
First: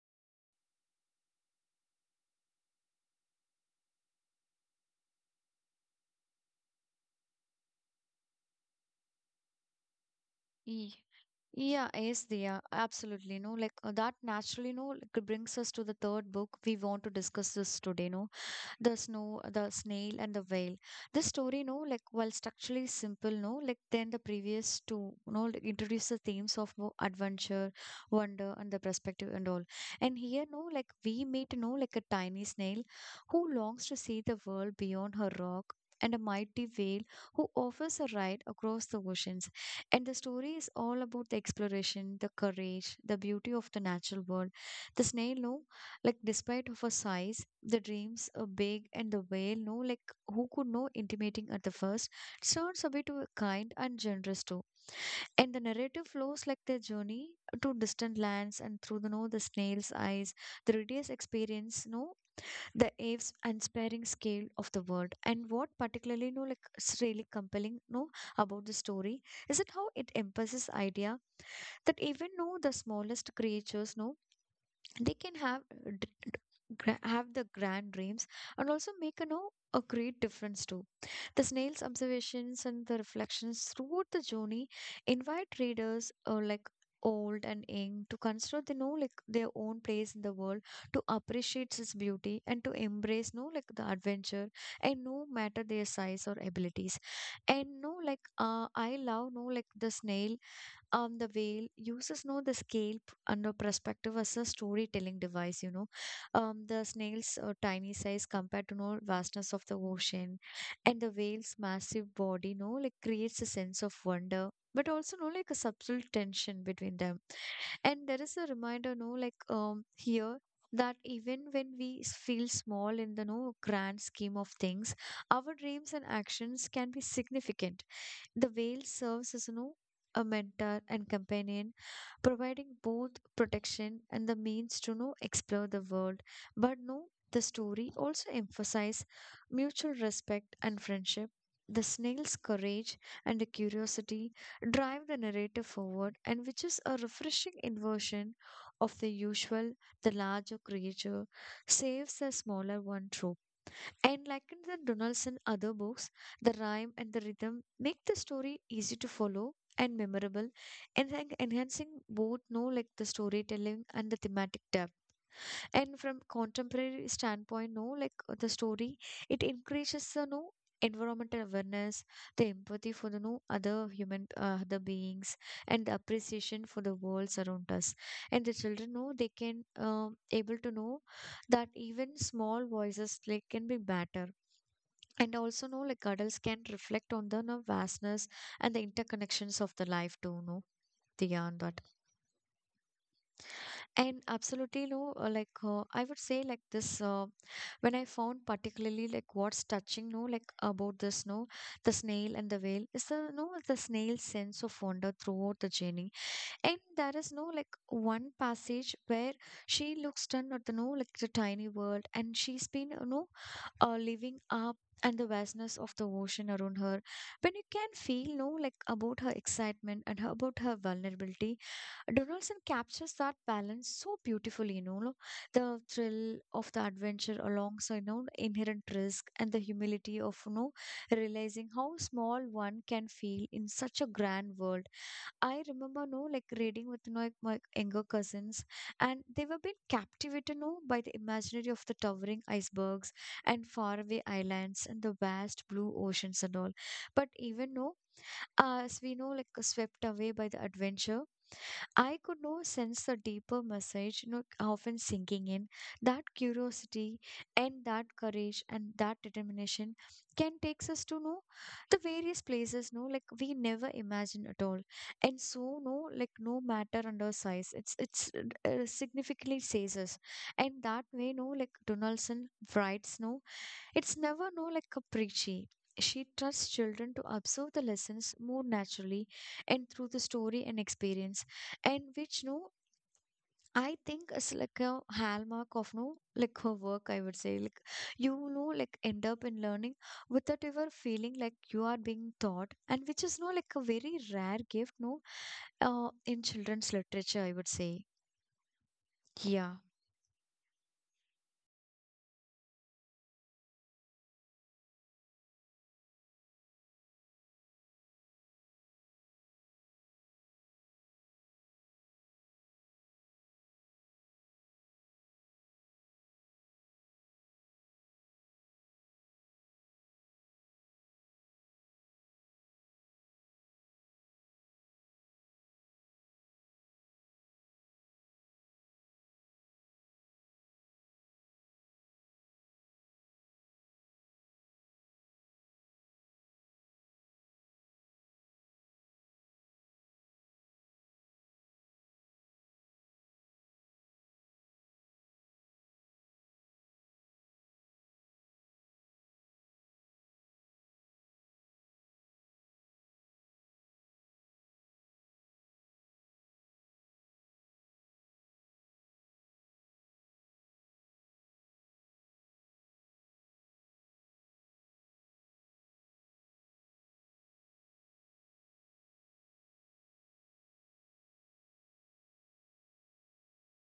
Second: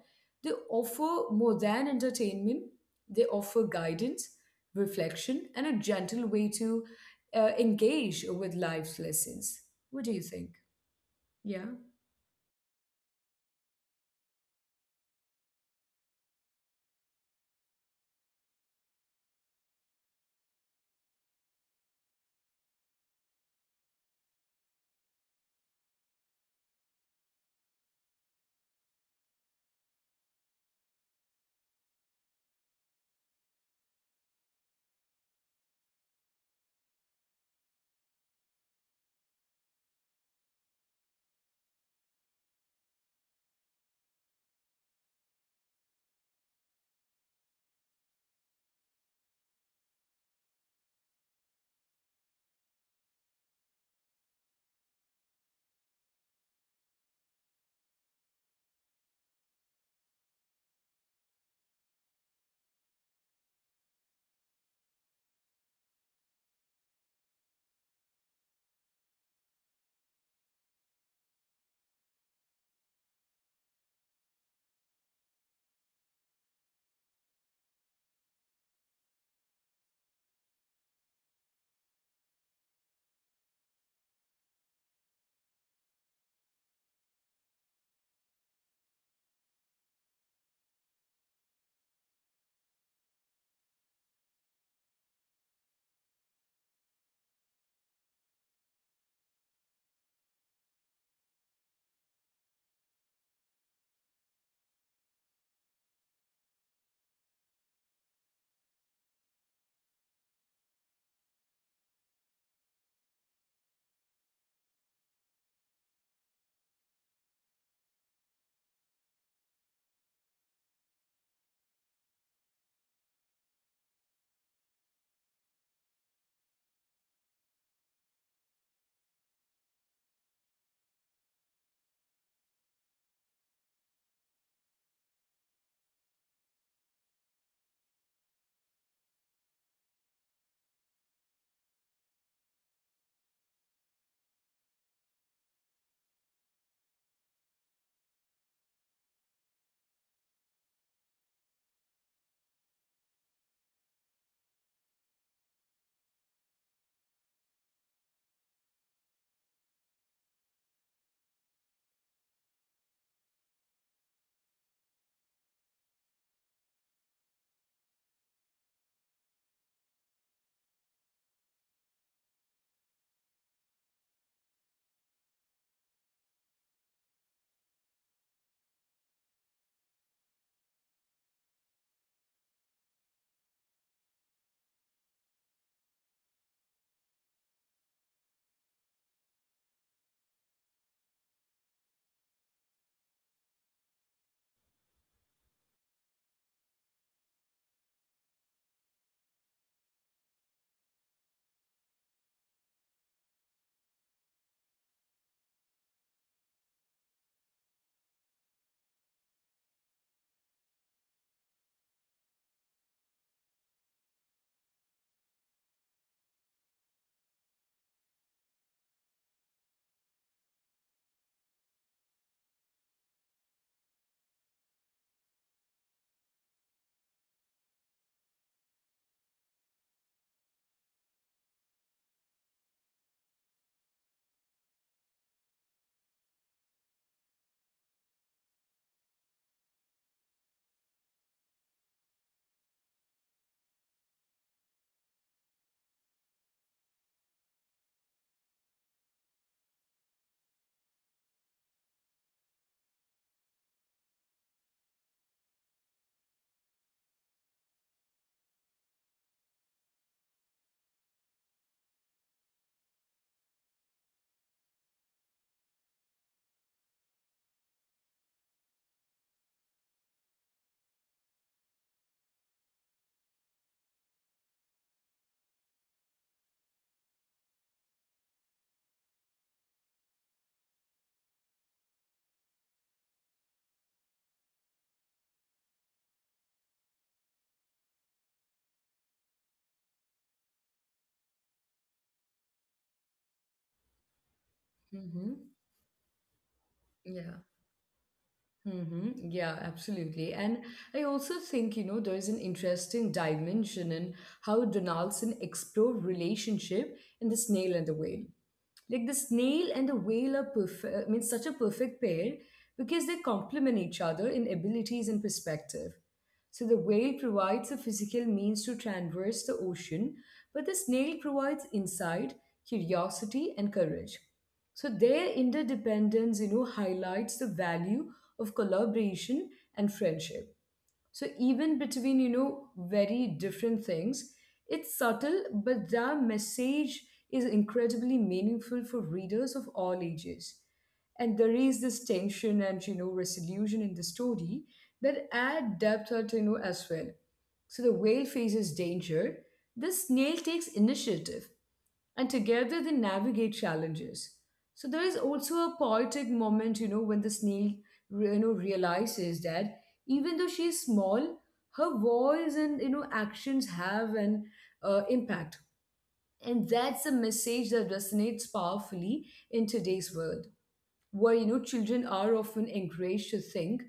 A: They offer more than entertainment, they offer guidance, reflection, and a gentle way to uh, engage with life's lessons. What do you think?
B: Ye-
A: Yeah.
B: Yeah, yes, they are absolutely. No, like uh, that naturally, no, like, brings us to the third book we want to discuss this today. No, the snow, the snail, and the whale. This story, no, like while structurally simple, no, like then the previous two, no, like, introduce the themes of no, adventure, wonder, and the perspective and all. And here, no, like we meet, no, like a tiny snail who longs to see the world beyond her rock. And a mighty whale who offers a ride across the oceans. And the story is all about the exploration, the courage, the beauty of the natural world. The snail, no, like despite of her size the dreams are big and the whale no like who could know intimating at the first turns a bit to kind and generous too and the narrative flows like their journey to distant lands and through the no, the snail's eyes the readers experience no the aves unsparing scale of the world and what particularly no like is really compelling no about the story is it how it emphasizes idea that even no the smallest creatures no they can have gra- have the grand dreams and also make you know a great difference too. The snail's observations and the reflections throughout the journey invite readers uh, like old and young to consider they know like their own place in the world to appreciate its beauty and to embrace no like the adventure and no matter their size or abilities and no like uh, I love no like the snail um the veil uses no the scale p- and the perspective as a storytelling device you know um the snail's uh, tiny size compared to no vastness of the ocean and the whale's massive body no like creates a sense of wonder but also no like a subtle tension between them and there is a reminder no like um here that even when we s- feel small in the no grand scheme of things our dreams and actions can be significant. The whale serves as you know, a mentor and companion, providing both protection and the means to you know, explore the world. But no, the story also emphasizes mutual respect and friendship. The snail's courage and the curiosity drive the narrator forward, and which is a refreshing inversion of the usual, the larger creature saves the smaller one trope. And like in the Donaldson other books, the rhyme and the rhythm make the story easy to follow and memorable, and en- enhancing both know like the storytelling and the thematic depth. And from contemporary standpoint, no, like uh, the story, it increases the no environmental awareness, the empathy for the no other human uh, other beings, and the appreciation for the world around us. And the children know they can um able to know that even small voices like can be better. And also know like adults can reflect on the no, vastness and the interconnections of the life too, no? Beyond that. And absolutely no, uh, like uh, I would say like this uh, when I found particularly like what's touching no like about this no the snail and the whale is the no the snail's sense of wonder throughout the journey. And there is no like one passage where she looks down at the no like the tiny world and she's been you know uh, living up and the vastness of the ocean around her. When you can feel no like about her excitement and her, about her vulnerability, Donaldson captures that balance so beautifully. You know, no, the thrill of the adventure alongside you know inherent risk and the humility of you know realizing how small one can feel in such a grand world. I remember no like reading with no like, my younger cousins, and they were being captivated no by the imaginary of the towering icebergs and faraway islands and the vast blue oceans and all. But even no, as we know, like swept away by the adventure, I could now sense the deeper message you know, often sinking in. That curiosity and that courage and that determination can takes us to know the various places, no, like we never imagined at all. And so, no, like no matter under size, it's it's uh, significantly says us. And that way, no, like Donaldson writes, no. It's never no like a She trusts children to absorb the lessons more naturally and through the story and experience, and which no, I think is like a hallmark of no like her work. I would say like you know like end up in learning without ever feeling like you are being taught, and which is no like a very rare gift no
A: Mm-hmm.
B: uh, in children's
A: Yeah.
B: literature. I would say
A: Mm-hmm. Yeah,
B: yeah.
A: absolutely. And I also think, you know, there is an interesting dimension in how Donaldson explored relationship in The Snail and the Whale. Like the snail and the whale are perfect, I mean, such a perfect pair because they complement each other in abilities and perspective. So the whale provides a physical means to traverse the ocean, but the snail provides insight, curiosity, and courage. So their interdependence, you know, highlights the value of collaboration and friendship. So even between, you know, very different things, it's subtle, but the message is incredibly meaningful for readers of all ages. And there is this tension and, you know, resolution in the story that add depth or, you know, as well. So the whale faces danger. The snail takes initiative and together they navigate challenges. So there is also a poetic moment, you know, when the snail, you know, realizes that even though she is small, her voice and you know actions have an uh, impact, and that's a message that resonates powerfully in today's world where you know children are often encouraged to think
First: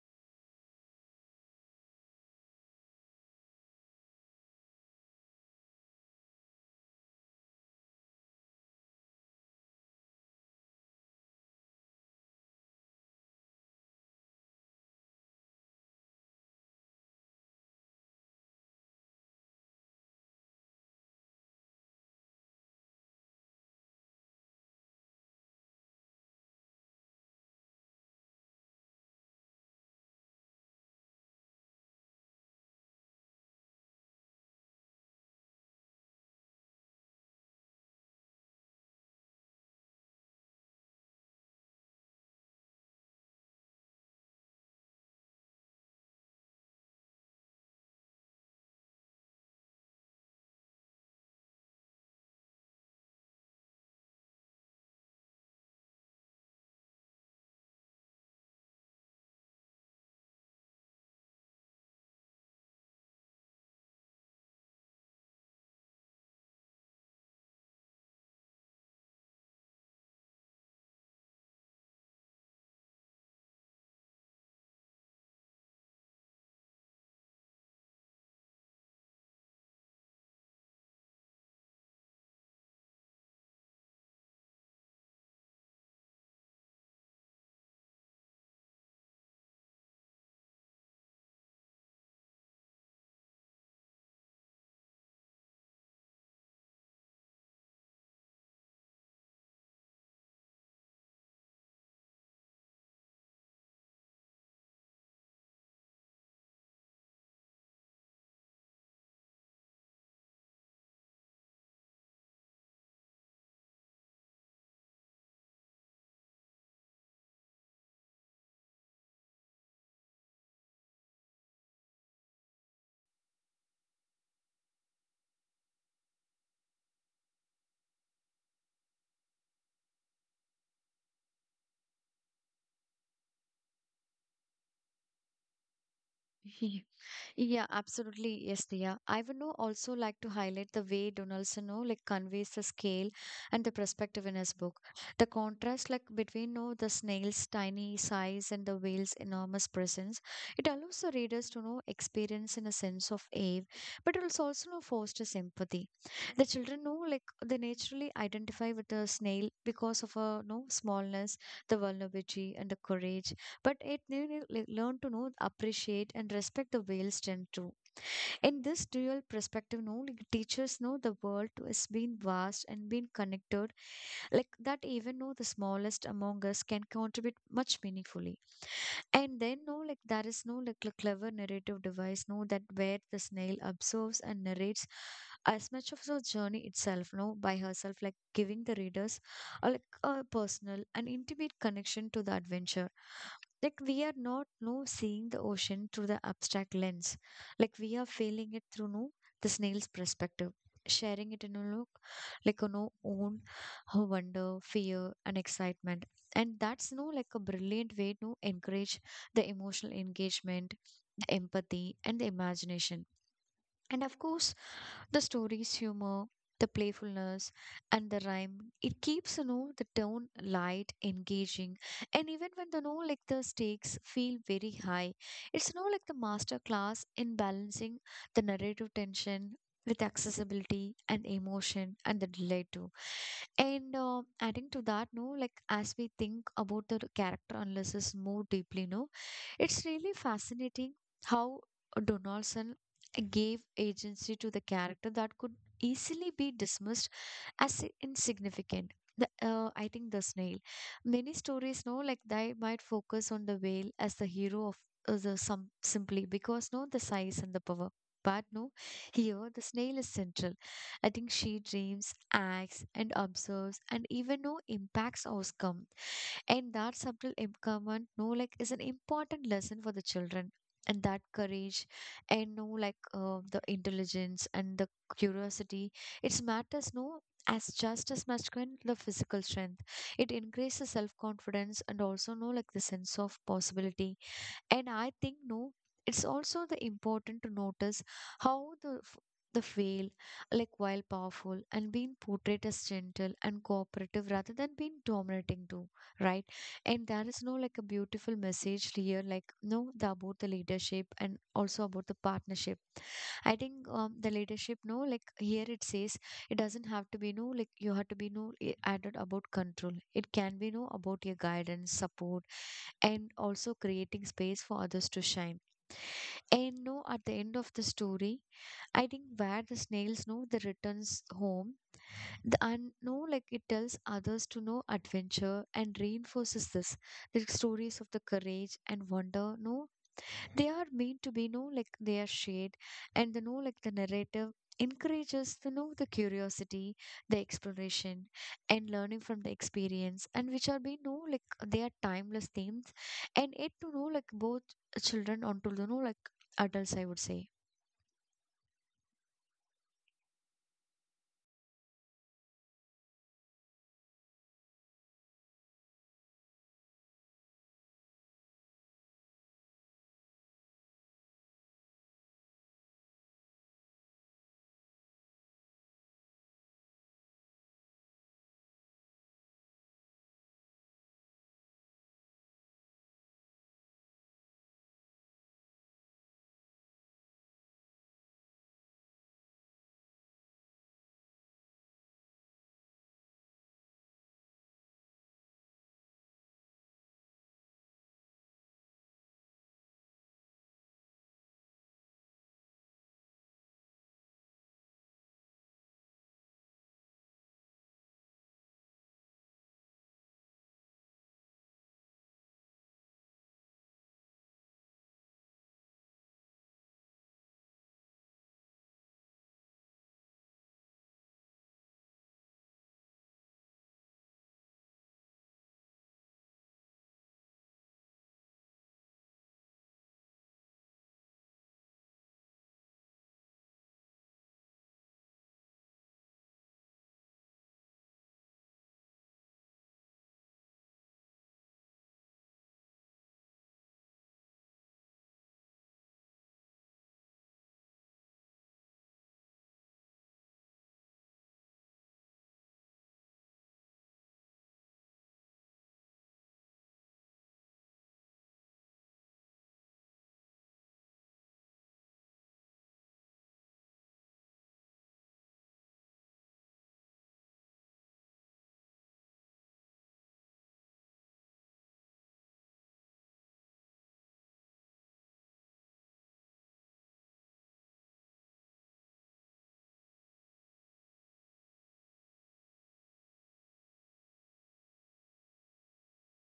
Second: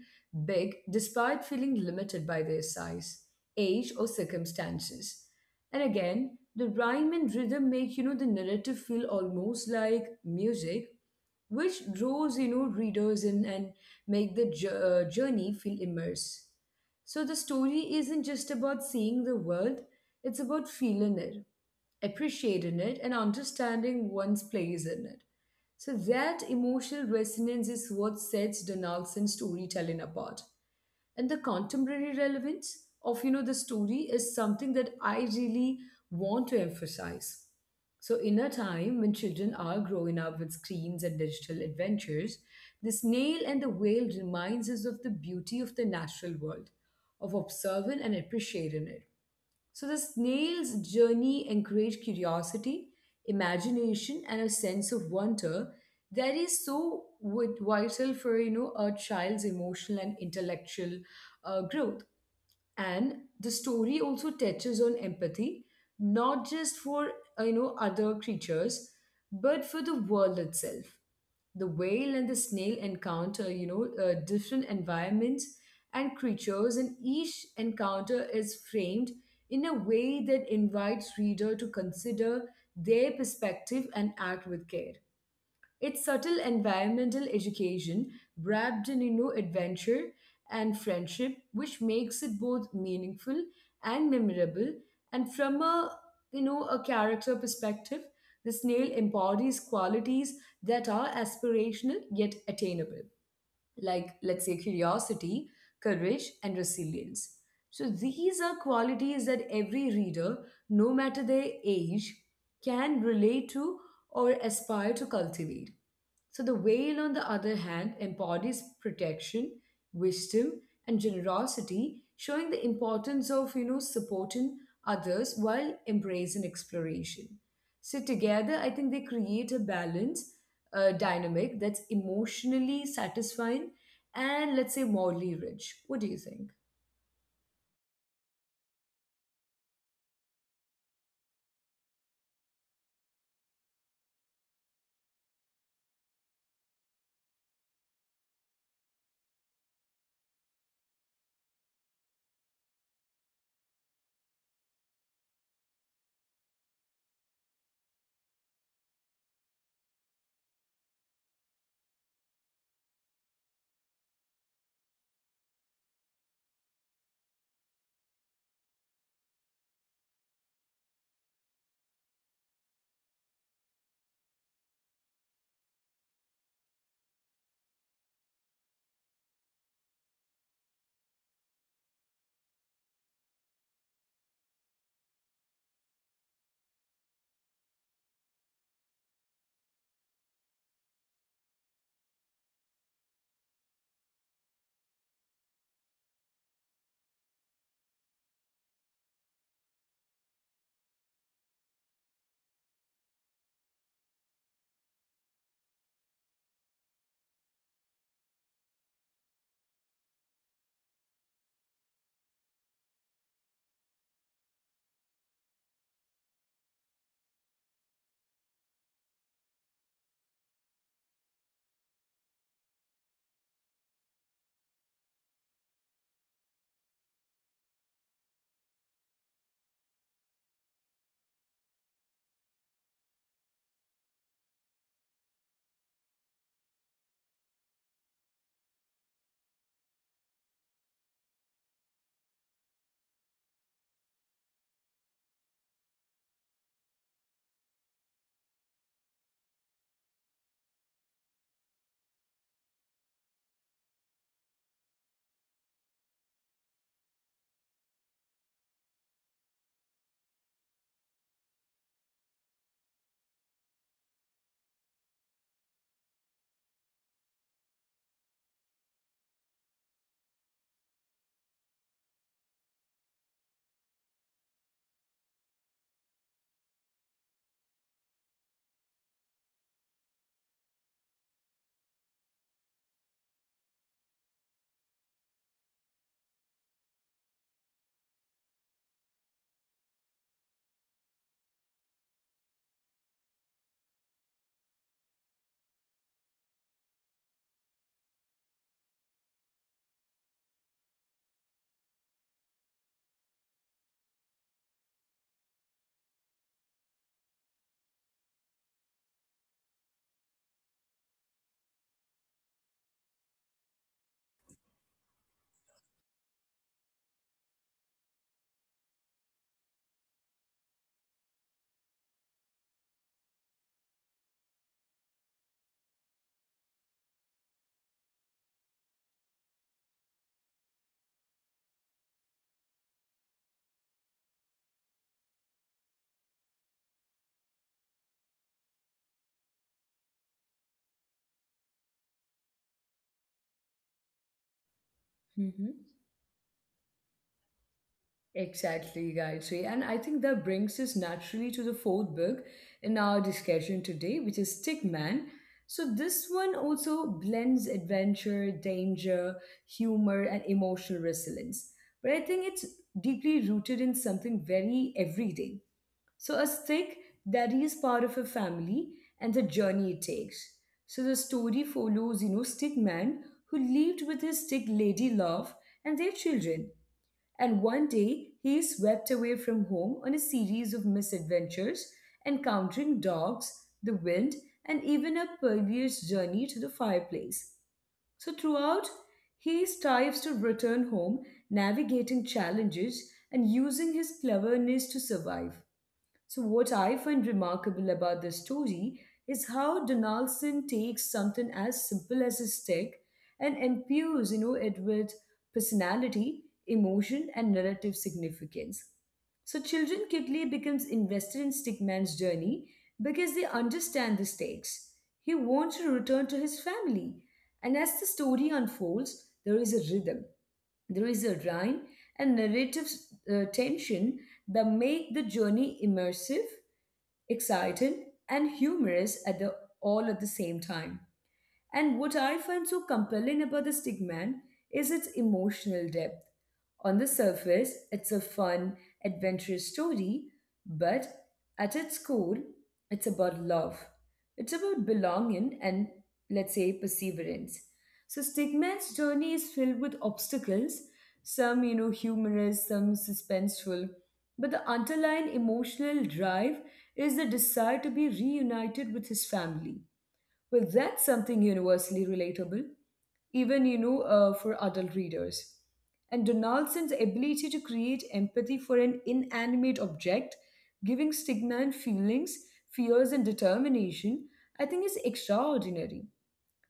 A: big despite feeling limited by their size, age, or circumstances. And again, the rhyme and rhythm make you know the narrative feel almost like music, which draws you know readers in and make the jour- uh, journey feel immersed. So the story isn't just about seeing the world, it's about feeling it, appreciating it, and understanding one's place in it. So that emotional resonance is what sets Donaldson's storytelling apart. And the contemporary relevance of you know the story is something that I really want to emphasize. So in a time when children are growing up with screens and digital adventures, the snail and the whale reminds us of the beauty of the natural world, of observing and appreciating it. So the snail's journey encouraged curiosity, imagination, and a sense of wonder that is so wi- vital for you know a child's emotional and intellectual uh, growth. And the story also touches on empathy, not just for uh, you know other creatures, but for the world itself. The whale and the snail encounter you know uh, different environments and creatures, and each encounter is framed in a way that invites reader to consider their perspective and act with care. It's subtle environmental education wrapped in you know adventure and friendship, which makes it both meaningful and memorable. And from a you know a character perspective, the snail embodies qualities that are aspirational yet attainable, like let's say curiosity, courage, and resilience. So these are qualities that every reader, no matter their age, can relate to or aspire to cultivate. So the whale, on the other hand, embodies protection, wisdom, and generosity, showing the importance of you know supporting others while embracing exploration. So together, I think they create a balance uh, dynamic that's emotionally satisfying and let's say morally rich. What do you think?
B: Yeah, absolutely. Yes, Diya. I would know also like to highlight the way Donaldson know like conveys the scale and the perspective in his book. The contrast like between know the snail's tiny size and the whale's enormous presence. It allows the readers to know experience in a sense of awe, but it also also know fosters empathy. The children know like they naturally identify with the snail because of a no smallness, the vulnerability and the courage but it made me like, learn to know, appreciate, and respect the whale's strength too. In this dual perspective, no, like, teachers know the world has been vast and been connected, like that even though the smallest among us can contribute much meaningfully. And then, no, like there is no like a clever narrative device, no, that where the snail observes and narrates as much of the journey itself, no, by herself, like giving the readers a, like a personal and intimate connection to the adventure. Like we are not no seeing the ocean through the abstract lens, like we are feeling it through no the snail's perspective, sharing it in a look like you know own her wonder, fear, and excitement, and that's no like a brilliant way to encourage the emotional engagement, the empathy, and the imagination. And of course, the story's humor, the playfulness, and the rhyme. It keeps, you know, the tone light, engaging. And even when the you know like the stakes feel very high, it's you know like the master class in balancing the narrative tension with accessibility and emotion and the delay too. And uh, adding to that, no, like as we think about the character analysis more deeply, no, it's really fascinating how Donaldson gave agency to the character that could easily be dismissed as i- insignificant. The, uh, I think the snail. Many stories, no, like they might focus on the whale as the hero of uh, the some simply because no, the size and the power. But no, here the snail is central. I think she dreams, acts, and observes, and even no impacts outcome, and that subtle empowerment, no, like, is an important lesson for the children. And that courage, and no, like, uh, the intelligence and the curiosity, it matters, no, as just as much can the physical strength. It increases self confidence and also, no, like, the sense of possibility, and I think no, it's also the important to notice how the f- the veil, like while powerful and being portrayed as gentle and cooperative rather than being dominating too, right? And there is no like a beautiful message here, like no, the, about the leadership and also about the partnership. I think um, the leadership, no, like here it says, it doesn't have to be no, like you have to be no i- added about control. It can be no about your guidance, support, and also creating space for others to shine. And no, at the end of the story, I think where the snails know the returns home, the and no, like it tells others to know adventure and reinforces this the stories of the courage and wonder. No, they are meant to be no like they are shared and the no like the narrative encourages the know the curiosity, the exploration, and learning from the experience, and which are being no like they are timeless themes, and it to know like both children onto the
A: Hmm.
B: know like adults I would say.
A: Exactly, Gayatri. And I think that brings us naturally to the fourth book in our discussion today, which is Stickman. So, this one also blends adventure, danger, humor, and emotional resilience. But I think it's deeply rooted in something very everyday. So a stick that is part of a family and the journey it takes. So the story follows, you know, stick man who lived with his stick lady love and their children. And one day he is swept away from home on a series of misadventures, encountering dogs, the wind, and even a perilous journey to the fireplace. So throughout, he strives to return home, navigating challenges and using his cleverness to survive. So, what I find remarkable about this story is how Donaldson takes something as simple as a stick and imbues, you know, it with personality, emotion, and narrative significance. So, children quickly becomes invested in Stickman's journey because they understand the stakes. He wants to return to his family, and as the story unfolds, there is a rhythm. There is a rhyme and narrative uh, tension that make the journey immersive, exciting, and humorous at the all at the same time. And what I find so compelling about the Stigman is its emotional depth. On the surface, it's a fun, adventurous story, but at its core, it's about love. It's about belonging and, let's say, perseverance. So, Stigman's journey is filled with obstacles, some, you know, humorous, some suspenseful, but the underlying emotional drive is the desire to be reunited with his family, well, that's something universally relatable, even you know, uh, for adult readers. And Donaldson's ability to create empathy for an inanimate object, giving stigma and feelings, fears and determination, I think is extraordinary.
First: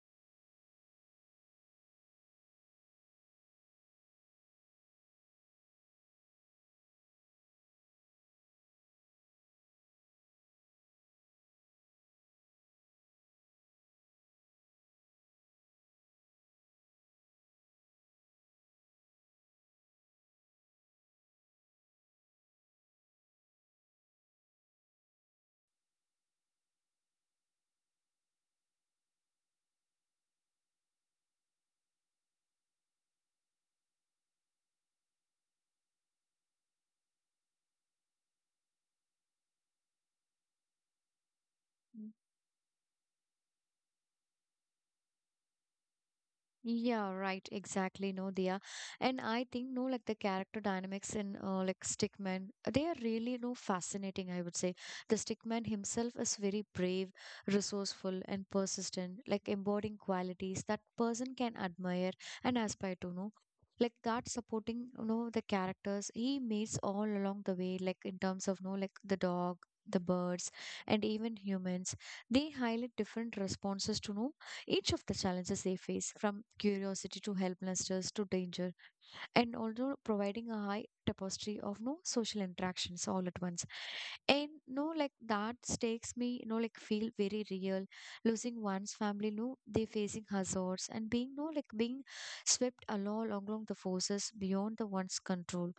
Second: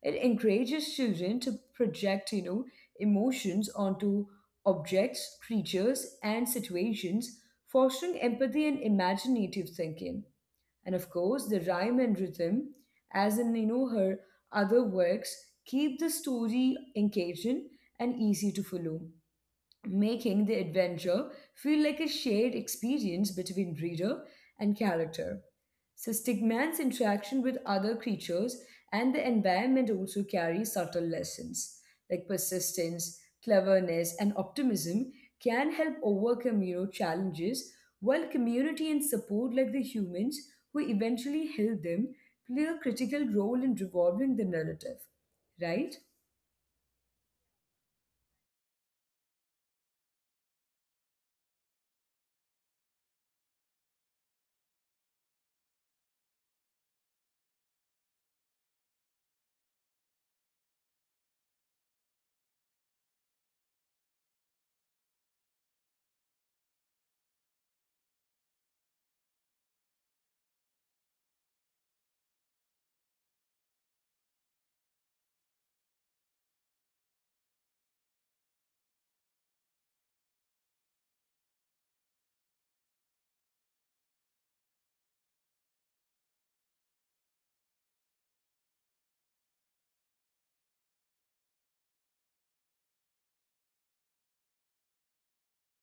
A: It encourages children to project, you know, emotions onto objects, creatures, and situations, fostering empathy and imaginative thinking. And of course, the rhyme and rhythm, as in you know her other works, keep the story engaging and easy to follow, making the adventure feel like a shared experience between reader and character. So, Stigman's interaction with other creatures and the environment also carry subtle lessons, like persistence, cleverness, and optimism can help overcome you know, challenges, while community and support, like the humans who eventually help them, play a critical role in revolving the narrative, right?
B: Yeah, right. Exactly. No, Diya. And I think, no, like the character dynamics in uh, like Stickman, they are really, no, fascinating, I would say. The Stickman himself is very brave, resourceful, and persistent, like embodying qualities that person can admire and aspire to, no? Like that supporting, you know, the characters he meets all along the way, like in terms of, no, like the dog, the birds, and even humans. They highlight different responses to, no each of the challenges they face, from curiosity to helplessness to danger, and also providing a high tapestry of no social interactions all at once. And no, like that stakes me, you know, like feel very real. Losing one's family, no, they facing hazards and being no like being swept along along the forces beyond the one's control.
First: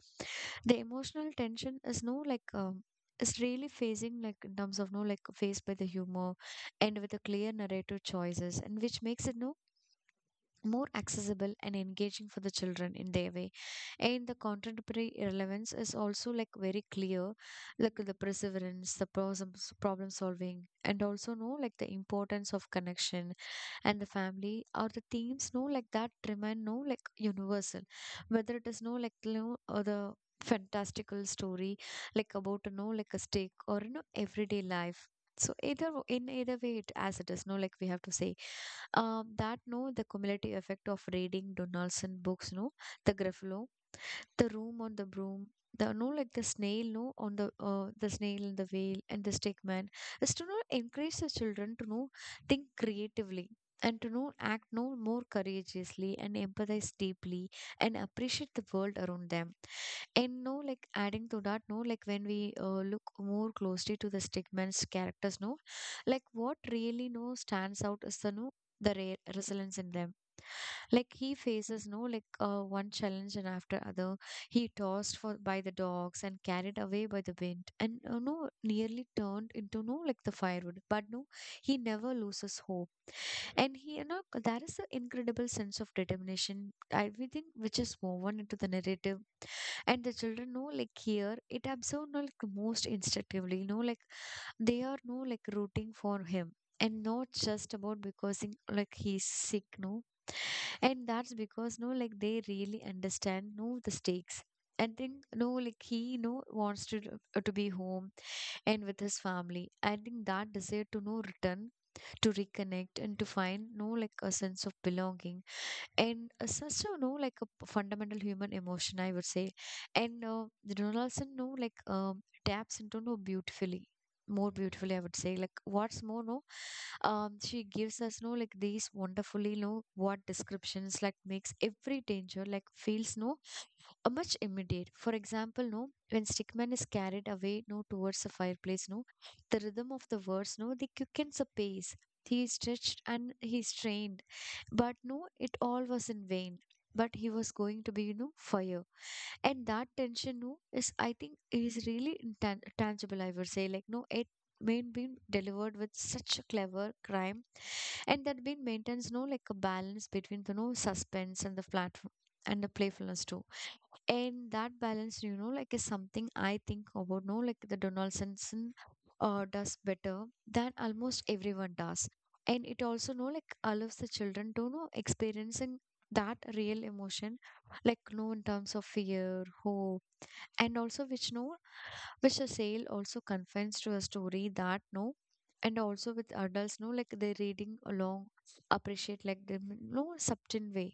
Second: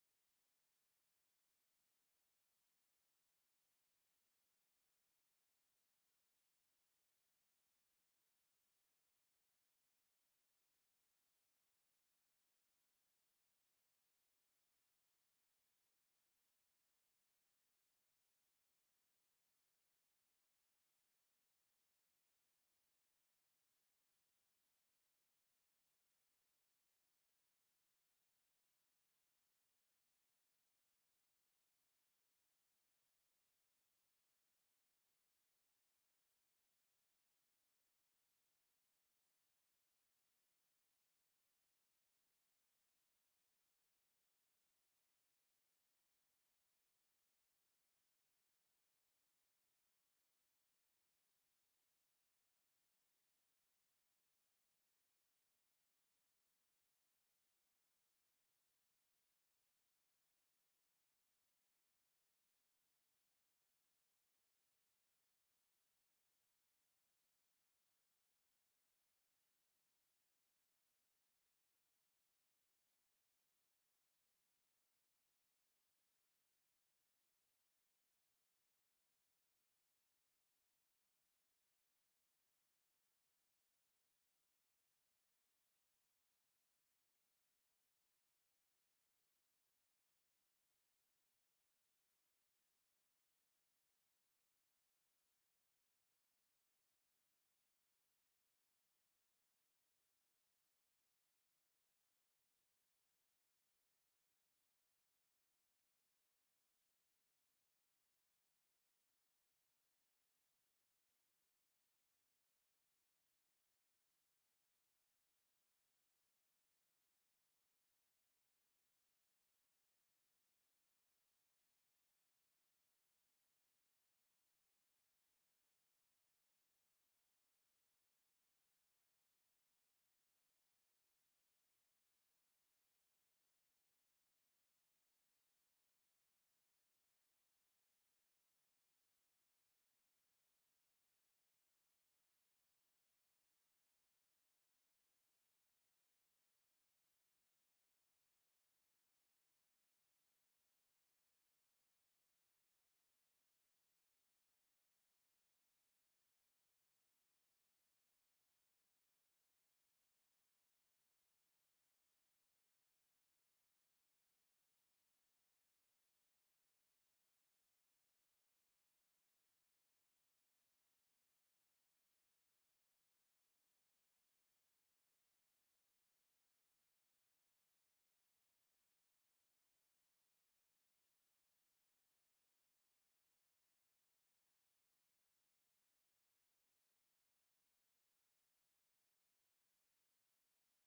B: The emotional tension is no like um is really facing like in terms of no like faced by the humor and with the clear narrative choices and which makes it no more accessible and engaging for the children in their way, and the contemporary relevance is also like very clear, like the perseverance, the problem problem solving, and also know like the importance of connection and the family are the themes no like that remain no like universal, whether it is no like you know or the fantastical story like about you know like a stick or you know everyday life. So either w- in either way it as it is no like we have to say um that no the cumulative effect of reading Donaldson books no the Gruffalo, the room on the broom, the no like the snail no on the uh, the snail and the whale and the stickman is to know encourage the children to know think creatively and to know act no more courageously and empathize deeply and appreciate the world around them. And no like adding to that no like when we uh, look more closely to the stickman's characters no like what really no stands out is the no the re- resilience in them, like he faces no like uh, one challenge and after other, he tossed for by the dogs and carried away by the wind, and you know, nearly turned into no like the firewood. But no, he never loses hope, and he you know there is an incredible sense of determination. I we think which is woven into the narrative, and the children know like here it absorb know like most instinctively you know like they are no like rooting for him and not just about because in, like he's sick no, and that's because no like they really understand no the stakes. I think no like he no wants to uh, to be home and with his family. I think that desire to no return, to reconnect, and to find no like a sense of belonging, and uh, such a no like a p- fundamental human emotion I would say and uh, the Donaldson no like um, taps into no beautifully, more beautifully I would say. Like what's more no um she gives us no like these wonderfully no what descriptions like makes every danger like feels no uh, much immediate, for example no when stickman is carried away no towards the fireplace no the rhythm of the words no they quickens the pace. He is stretched and he strained, but no, it all was in vain. But he was going to be, you know, fire. And that tension, no, is I think is really intan- tangible, I would say. Like, no, it may be delivered with such a clever crime, and that being maintains no like a balance between the no suspense and the platform and the playfulness too, and that balance you know like is something I think about no like the Donaldsonson uh, does better than almost everyone does. And it also no like allows the children to know experiencing that real emotion, like no in terms of fear, hope, and also which no which the sale also confines to a story that no, and also with adults no like they're reading along appreciate like the no subtle way,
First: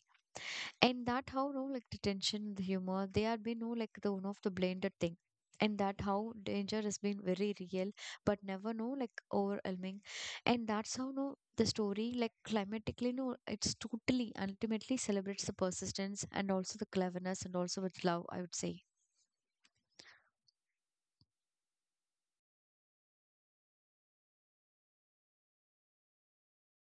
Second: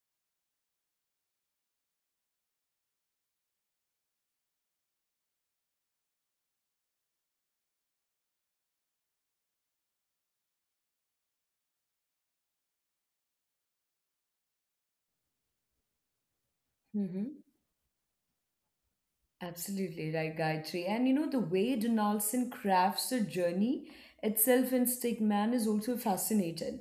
B: and that how no like the tension, the humor, they are been no like the one of the blended thing, and that how danger has been very real but never no like overwhelming, and that's how no the story like climatically no it's totally ultimately celebrates the persistence and also the cleverness and also with love I would say.
A: Absolutely right, Gayatri. And you know, the way Donaldson crafts a journey itself in Stickman is also fascinating.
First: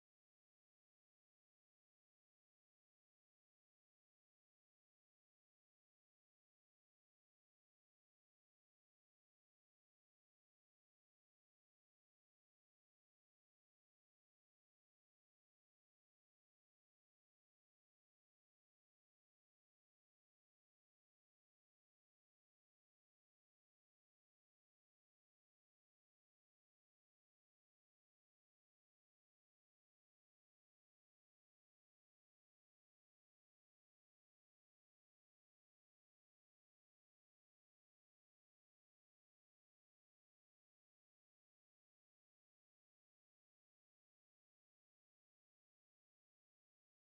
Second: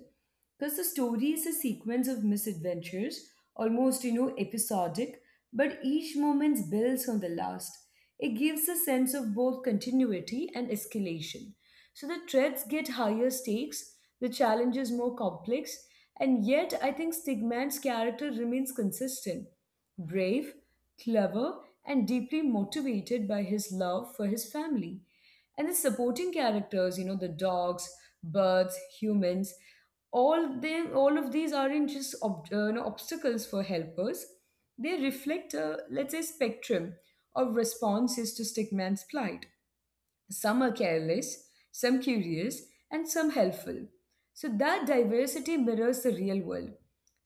A: Because the story is a sequence of misadventures, almost, you know, episodic, but each moment builds on the last. It gives a sense of both continuity and escalation. So the threats get higher stakes, the challenge is more complex, and yet I think Stigman's character remains consistent, brave, clever, and deeply motivated by his love for his family. And the supporting characters, you know, the dogs, birds, humans, all them, all of these aren't just ob- uh, you know, obstacles for helpers. They reflect a, let's say, spectrum of responses to Stickman's plight. Some are careless, some curious, and some helpful. So that diversity mirrors the real world.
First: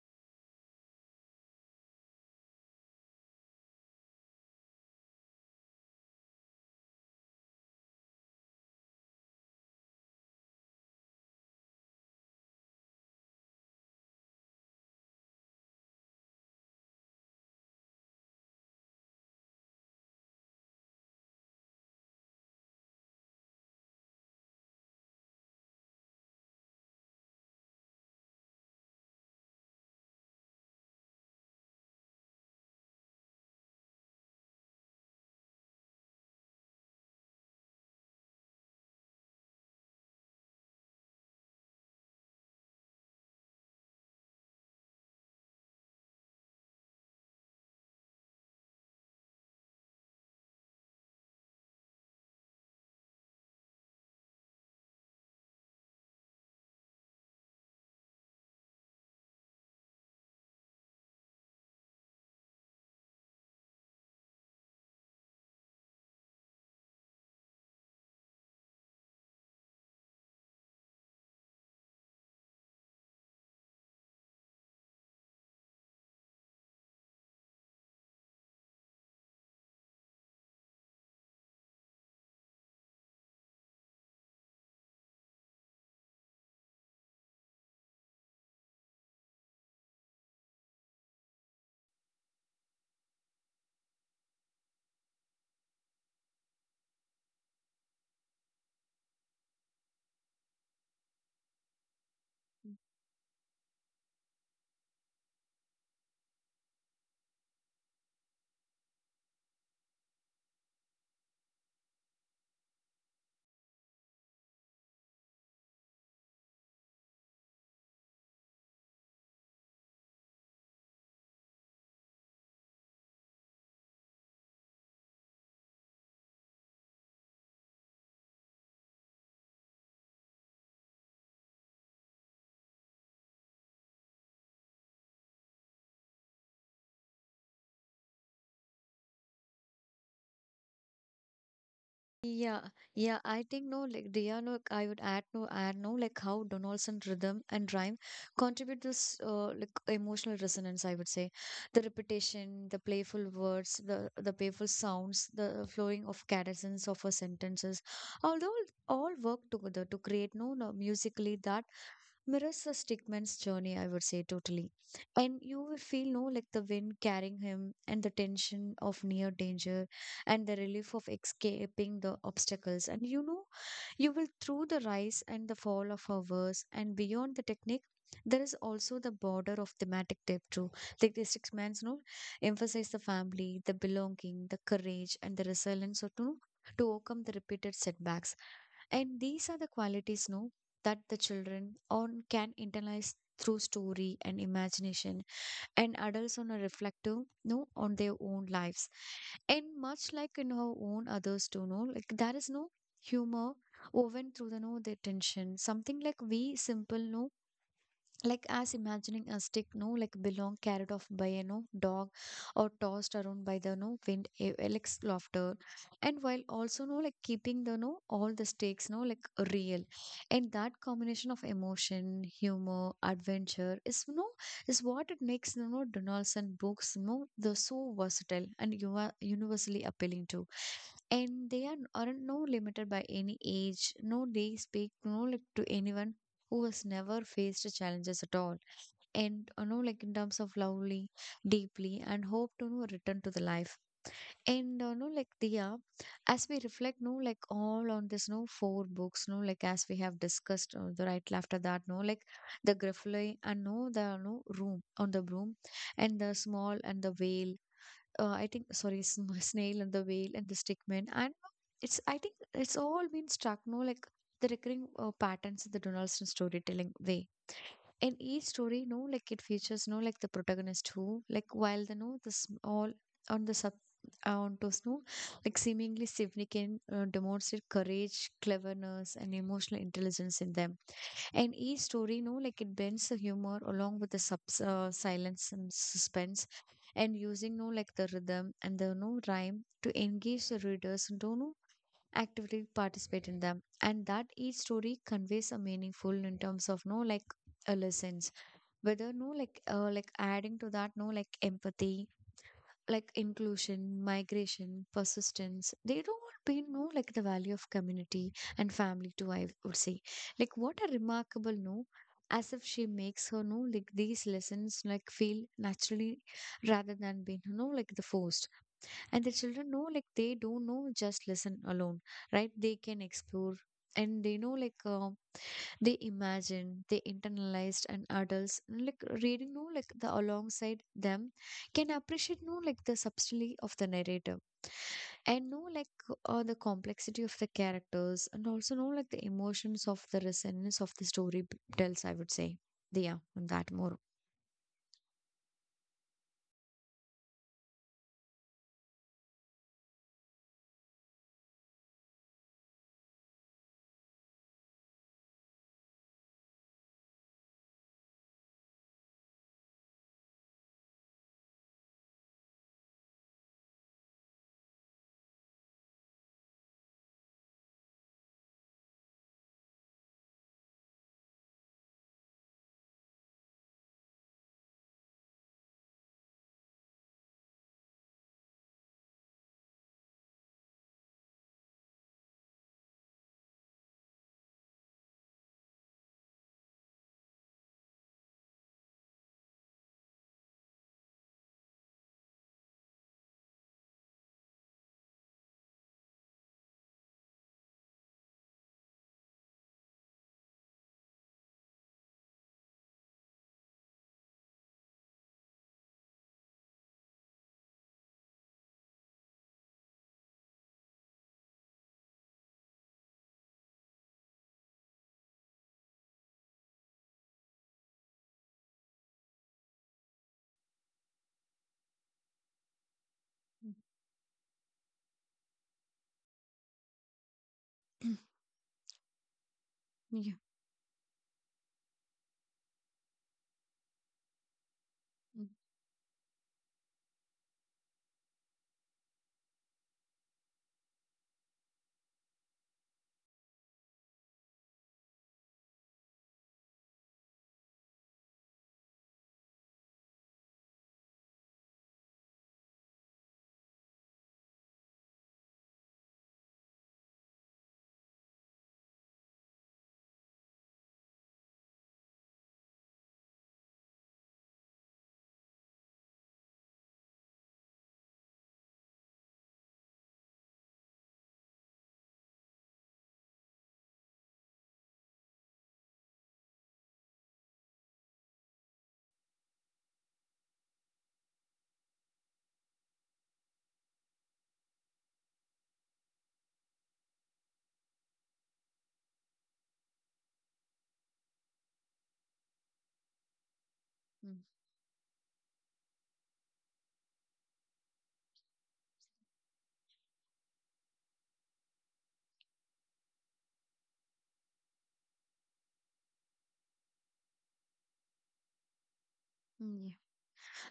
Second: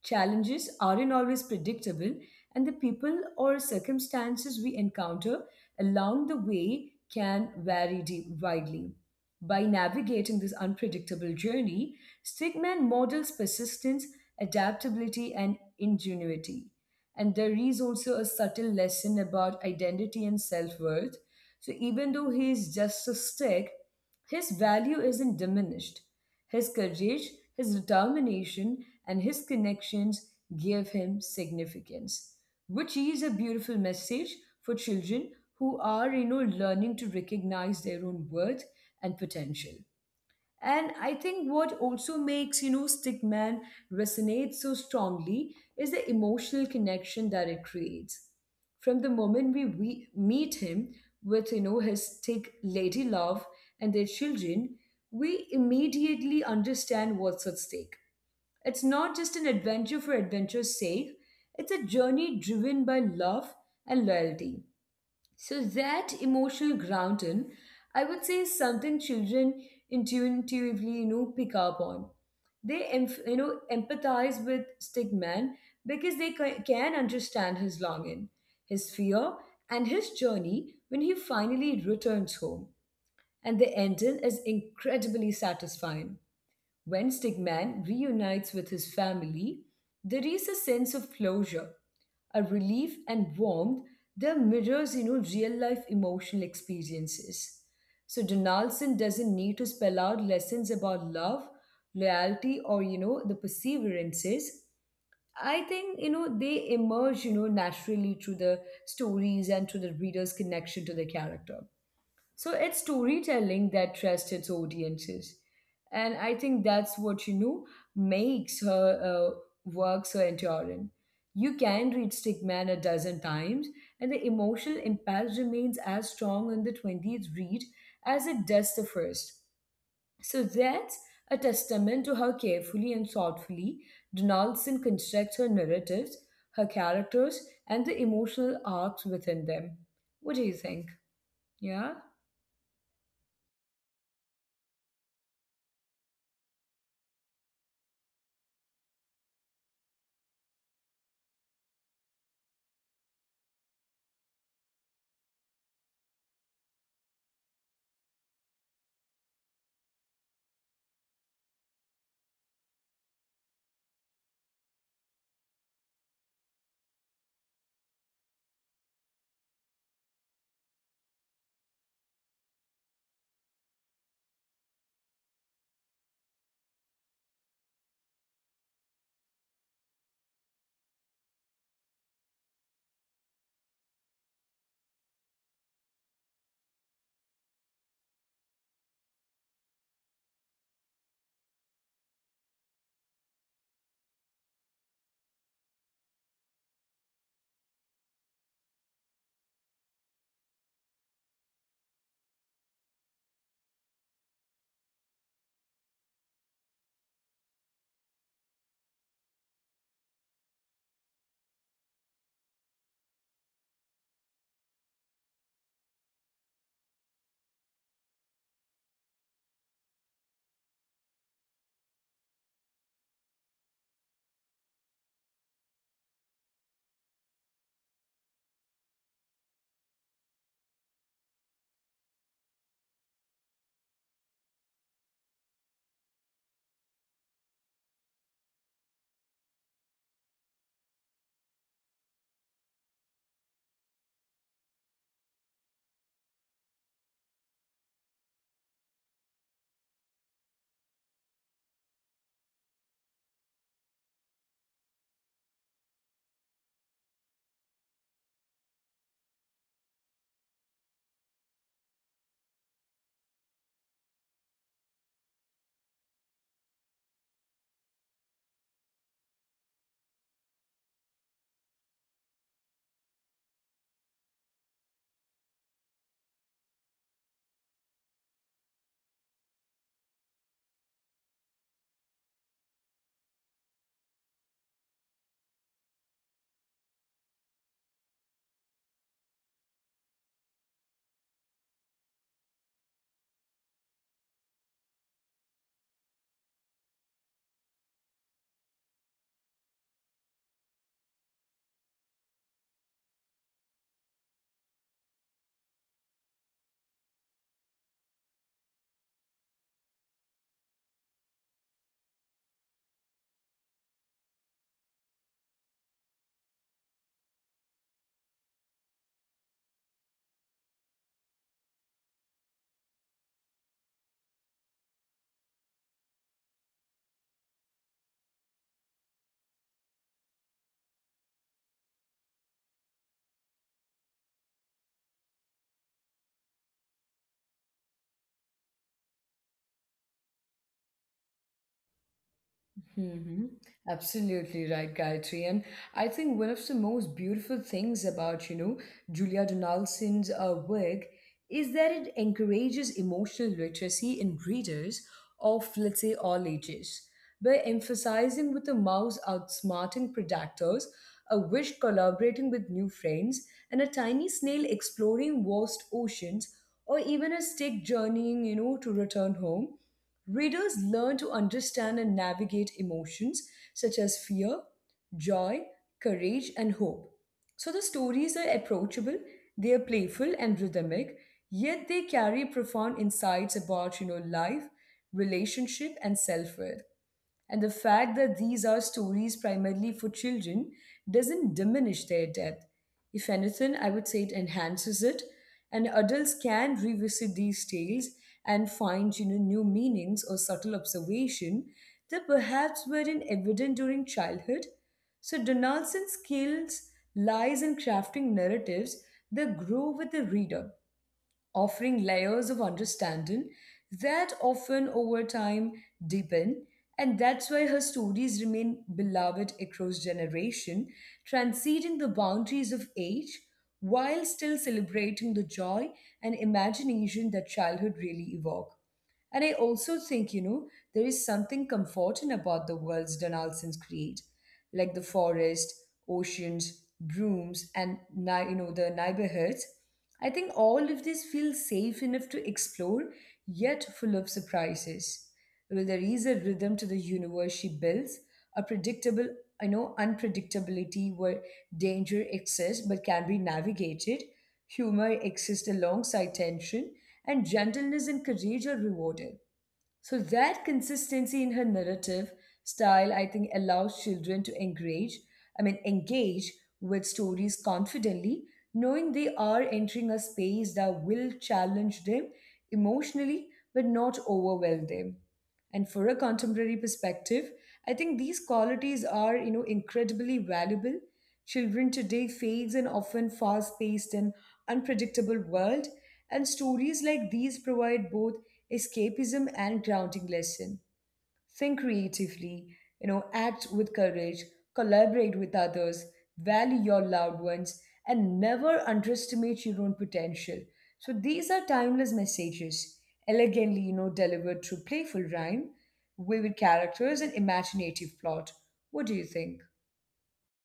A: Challenges aren't always predictable, and the people or circumstances we encounter along the way can vary de- widely. By navigating this unpredictable journey, Stigman models persistence, adaptability, and ingenuity. And there is also a subtle lesson about identity and self worth, so even though he is just a stick, his value isn't diminished. His courage, his determination, and his connections give him significance, which is a beautiful message for children who are, you know, learning to recognize their own worth and potential. And I think what also makes, you know, Stickman resonate so strongly is the emotional connection that it creates. From the moment we, we meet him with, you know, his stick lady love and their children, we immediately understand what's at stake. It's not just an adventure for adventure's sake, it's a journey driven by love and loyalty. So that emotional grounding, I would say, is something children intuitively, you know, pick up on. They, emph- you know, empathize with Stigman because they ca- can understand his longing, his fear, and his journey when he finally returns home. And the ending is incredibly satisfying. When Stigman reunites with his family, there is a sense of closure, a relief and warmth that mirrors, you know, real life emotional experiences. So Donaldson doesn't need to spell out lessons about love, loyalty, or you know, the perseverances. I think you know they emerge, you know, naturally through the stories and through the reader's connection to the character. So it's storytelling that trusts its audiences. And I think that's what, you know, makes her uh, work so enduring. You can read Stickman a dozen times, and the emotional impact remains as strong on the twentieth read as it does the first. So that's a testament to how carefully and thoughtfully Donaldson constructs her narratives, her characters, and the emotional arcs within them. What do you think? Yeah?
B: Yeah, yeah, I think no, like Dia, no, I would add no, add no, like how Donaldson rhythm and rhyme contribute this uh, like emotional resonance. I would say, the repetition, the playful words, the the playful sounds, the flowing of cadence of her sentences, although all work together to create no, no musically that mirrors the stickman's journey, I would say, totally. And you will feel, no, like the wind carrying him and the tension of near danger and the relief of escaping the obstacles. And you know, you will, through the rise and the fall of our verse and beyond the technique, there is also the border of thematic depth too. Like the six man's note emphasize the family, the belonging, the courage, and the resilience. Or to, to overcome the repeated setbacks. And these are the qualities, no, that the children on can internalize through story and imagination, and adults on are reflective, no, on their own lives. And much like in our own others to know like there is no humor woven through the no their tension, something like we simple, no, like as imagining a stick, no, like belong carried off by a no dog or tossed around by the no wind e- elects laughter. And while also no like keeping the no all the stakes, no, like real. And that combination of emotion humor adventure is, no, is what it makes you know Donaldson books, no, the so versatile and you are universally appealing to. And they are aren't, no, limited by any age, no, they speak, no, like to anyone who has never faced challenges at all. And you know like in terms of lovely deeply and hope to you know return to the life. And uh, no, like Diya, as we reflect, no, like all on this, no, four books, no, like as we have discussed uh, the right after that, no, like the Griffle and no, the no room on the broom, and the small and the whale, uh, I think sorry, sm- snail and the whale and the stickman. And it's, I think it's all been struck, no, like the recurring uh, patterns in the Donaldson storytelling way. In each story, no, like it features, no, like the protagonist who like while the no the small on the sub on to, no, like seemingly significant, uh, demonstrate courage, cleverness, and emotional intelligence in them. And each story, no, like it bends the humor along with the sub, uh, silence and suspense, and using, no, like the rhythm and the no rhyme to engage the readers and to no actively participate in them. And that each story conveys a meaningful in terms of, no, like a lesson, whether no like uh, like adding to that, no, like empathy, like inclusion, migration, persistence, they don't be, no, like the value of community and family too, I would say. Like what a remarkable, no, as if she makes her, no, like these lessons like feel naturally rather than being, no, like the forced. And the children know like they don't know just listen alone, right, they can explore. And they know like uh, they imagined, they internalized, and adults like reading, no, like the alongside them can appreciate, no, like the subtlety of the narrator, and know like uh, the complexity of the characters, and also know like the emotions of the resonance of the story b- tells, I would say. Yeah,
A: hmm
B: and that more.
A: Absolutely right, Gayatri. And I think one of the most beautiful things about, you know, Julia Donaldson's uh, work is that it encourages emotional literacy in readers of, let's say, all ages by emphasizing with the mouse outsmarting predators, a wish collaborating with new friends, and a tiny snail exploring vast oceans, or even a stick journeying, you know, to return home. Readers learn to understand and navigate emotions such as fear, joy, courage, and hope. So the stories are approachable, they are playful and rhythmic, yet they carry profound insights about, you know, life, relationship, and self-worth. And the fact that these are stories primarily for children doesn't diminish their depth. If anything, I would say it enhances it, and adults can revisit these tales and find, you know, new meanings or subtle observation that perhaps weren't evident during childhood. So Donaldson's skills lies in crafting narratives that grow with the reader, offering layers of understanding that often over time deepen, and that's why her stories remain beloved across generation, transcending the boundaries of age
B: Mm.
A: while still celebrating the joy and imagination that childhood really evoke. And I also
B: Yeah.
A: think, you know, there is something comforting about the worlds Donaldson's create, like the
B: Mm,
A: forest, oceans, brooms, and ni- you know, the neighborhoods. I think all of this feels safe enough to explore, yet full of surprises. Well, there is a rhythm to the universe she builds, a predictable, I know, unpredictability, where danger exists but can be navigated. Humor exists alongside tension, and gentleness and courage are rewarded. So, that consistency in her narrative style, I think, allows children to engage, I mean, engage with stories confidently, knowing they are entering a space that will challenge them emotionally but not overwhelm them. And for a contemporary perspective, I think these qualities are, you know, incredibly valuable. Children today face an often fast-paced and unpredictable world, and stories like these provide both escapism and grounding lesson: think creatively, you know, act with
B: mm,
A: courage, collaborate with others, value your loved ones, and never underestimate your own potential. So these are timeless messages, elegantly, you know, delivered through playful rhyme, vivid characters, and imaginative plot. What do you think?
B: mm,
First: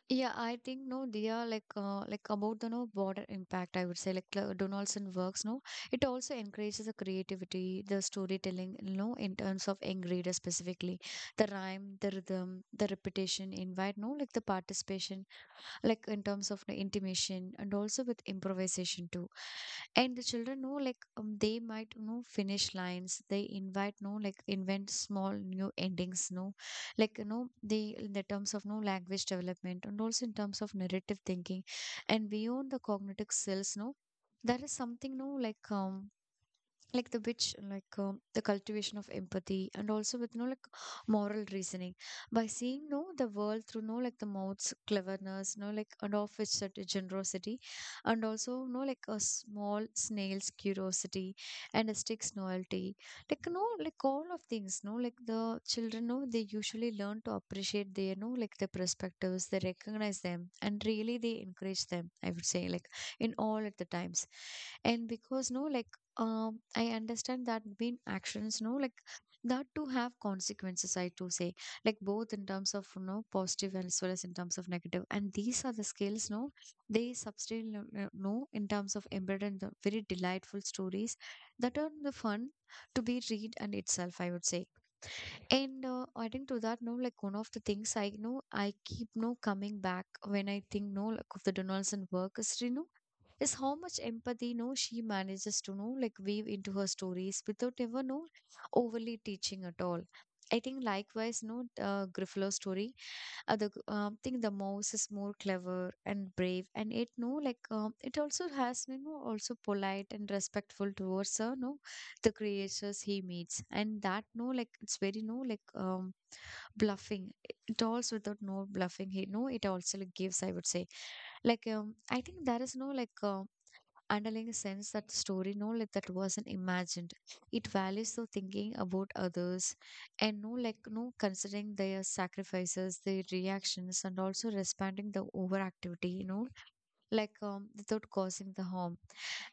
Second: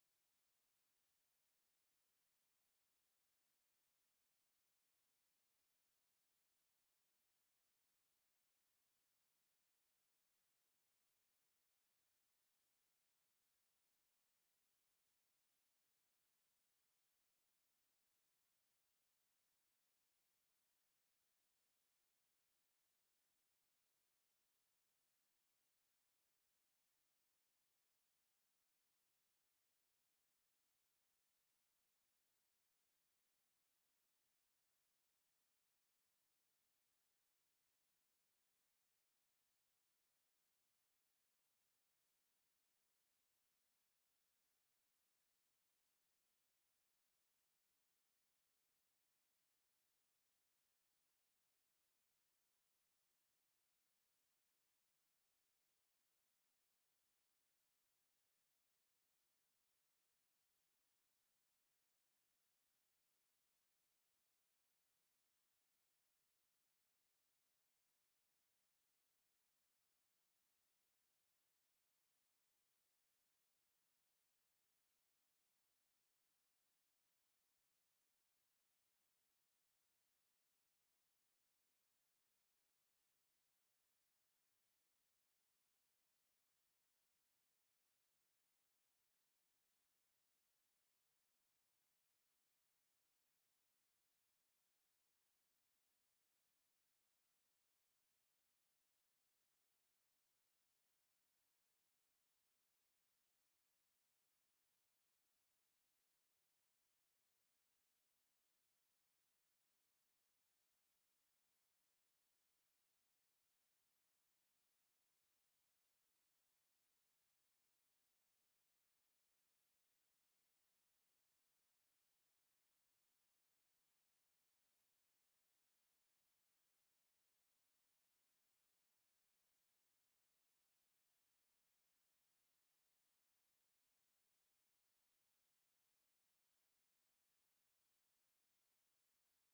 B: yeah. Yeah, I think, no, they are like uh, like about the no border impact, I would say. Like uh, Donaldson works. No, it also encourages the creativity, the storytelling. No, in terms of young readers specifically, the rhyme, the rhythm, the repetition, invite. No, like the participation, like in terms of the intimation and also with improvisation too. And the children know like um, they might know finish lines. They invite no like invent small new endings. No, like you know the in the terms of no language development and also in terms of narrative thinking. And beyond the cognitive skills, no, there is something, no, like um like the which like um, the cultivation of empathy and also with, no, like moral reasoning, by seeing no the world through, no, like the mouth's cleverness, no, like and of which such of generosity, and also, no, like a small snail's curiosity and a stick's loyalty, like, no, like all of things, no, like the children, no, they usually learn to appreciate their, no, like the perspectives, they recognize them, and really they encourage them, I would say, like in all at the times. And because, no, like um I understand that been actions, no, like that to have consequences, I do say, like both in terms of you know positive and as well as in terms of negative. And these are the skills, no, they substantially no no- no, in terms of embedded in the very delightful stories that are the fun to be read and itself, I would say. And uh, adding to that, no, like one of the things I know I keep no coming back when I think, no, like of the Donaldson work is, you know is how much empathy, no, she manages to, know like weave into her stories without ever no overly teaching at all. I think likewise, no, uh, Griffalo story. Uh, the um, thing the mouse is more clever and brave, and it, no, like um, it also has, you know also polite and respectful towards her, no, the creatures he meets. And that, no, like it's very, no, like um bluffing. It also without no bluffing, he, no, it also like gives, I would say, like um I think there is, no, like um underlying sense that story, no, like that wasn't imagined. It values the thinking about others, and, no, like no considering their sacrifices, their reactions, and also responding the overactivity, you know like um, without causing the harm.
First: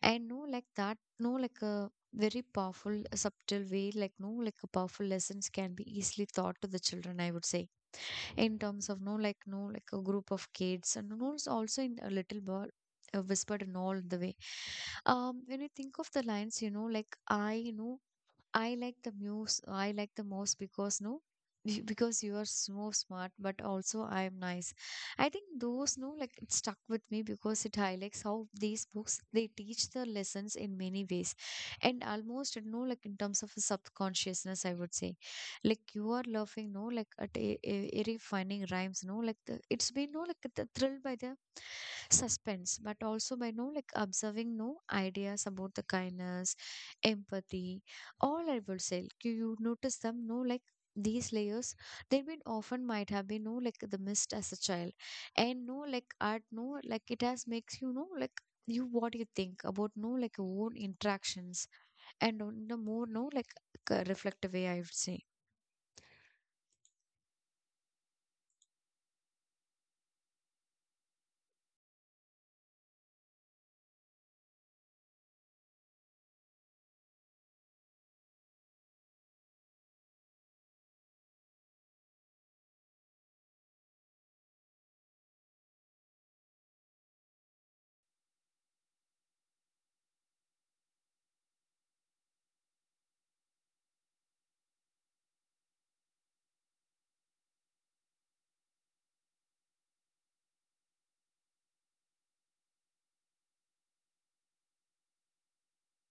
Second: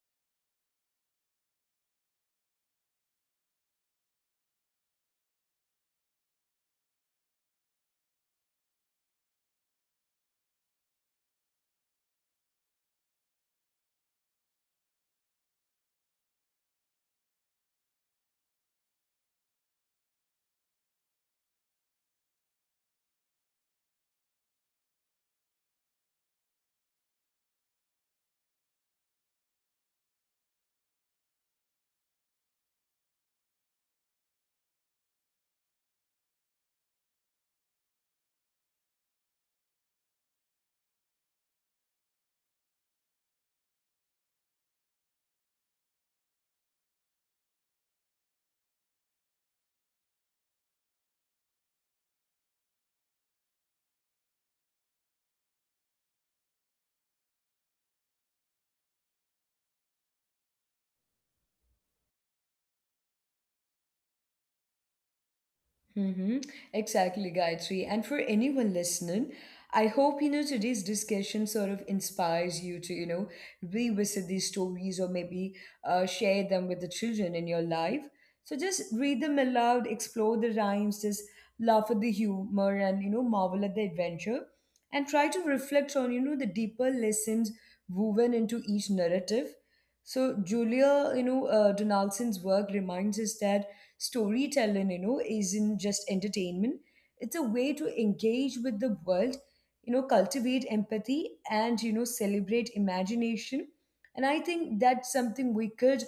B: And, no, like that, no, like a very powerful subtle way, like, no, like a powerful lessons can be easily taught to the children, I would say, in terms of, no, like, no, like a group of kids, and, no, it's also in a little bird uh, whispered and all the way. Um when you think of the lines, you know like I you know I like the most. I like the most because, no, you- because you are so smart, but also I am nice. I think those, no, like it stuck with me because it highlights how these books they teach the lessons in many ways, and almost you know like in terms of a subconsciousness, I would say. Like you are laughing, no, like at a, a, a finding rhymes, no, like the, it's been, no, like the thrill by the suspense, but also by, no, like observing no ideas about the kindness, empathy all, I would say. Like, you you notice them, no, like these layers, they been often might have been, no, like the mist as a child. And, no, like art, no, like it has makes, you know, like you what you think about, no, like your own interactions, and on the more, no, like c- reflective way, I would say.
A: Mm-hmm. Exactly, Gayatri. And for anyone listening, I hope you know today's discussion sort of inspires you to, you know, revisit these stories, or maybe uh, share them with the children in your life. So just read them aloud, explore the rhymes, just laugh at the humor, and you know marvel at the adventure, and try to reflect on you know the deeper lessons woven into each narrative. So Julia, you know, uh, Donaldson's work reminds us that storytelling, you know, isn't just entertainment. It's a way to engage with the world, you know, cultivate empathy and, you know, celebrate imagination. And I think that's something we could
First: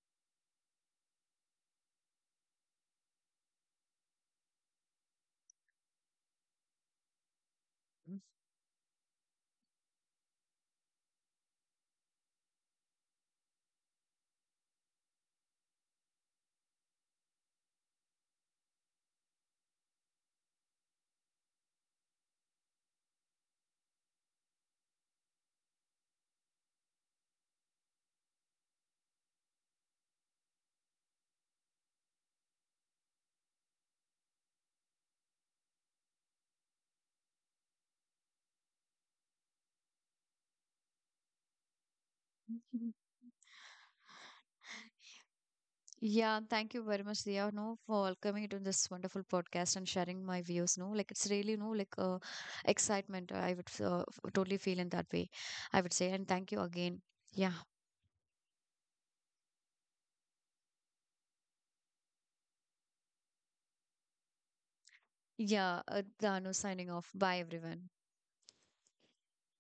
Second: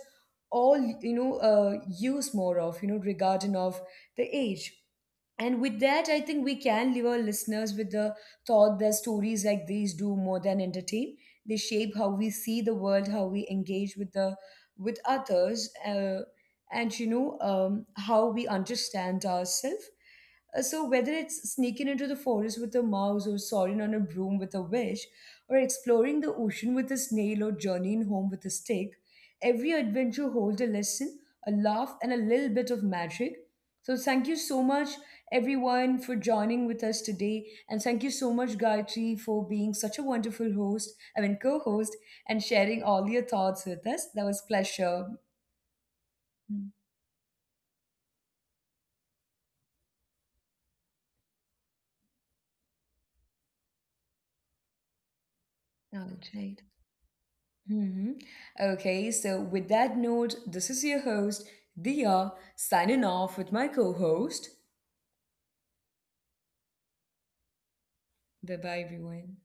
A: all, you know, uh, use more of, you know, regarding of the age. And with that, I think we can leave our listeners with the thought that stories like these do more than entertain. They shape how we see the world, how we engage with the with others, uh, and you know um, how we understand ourselves. Uh, so whether it's sneaking into the forest with a mouse or soaring on a broom with a wish, or exploring the ocean with a snail or journeying home with a stick, every adventure holds a lesson, a laugh, and a little bit of magic. So thank you so much everyone for joining with us today. And thank you so much, Gayatri, for being such a wonderful host, I mean, co host, and sharing all your thoughts with us. That was pleasure.
B: Yeah, thank you very much, Dia, no, for welcoming me to this wonderful podcast and sharing my views. No, like it's really, no, like uh, excitement. I would uh, f- totally feel in that way, I would say.
A: All
B: And thank you
A: right.
B: again. Yeah,
A: hmm Okay, so with that note, this is your host, Dia, signing off with my co host.
B: yeah. Uh, Danu signing off. Bye, everyone.
A: Bye bye, everyone.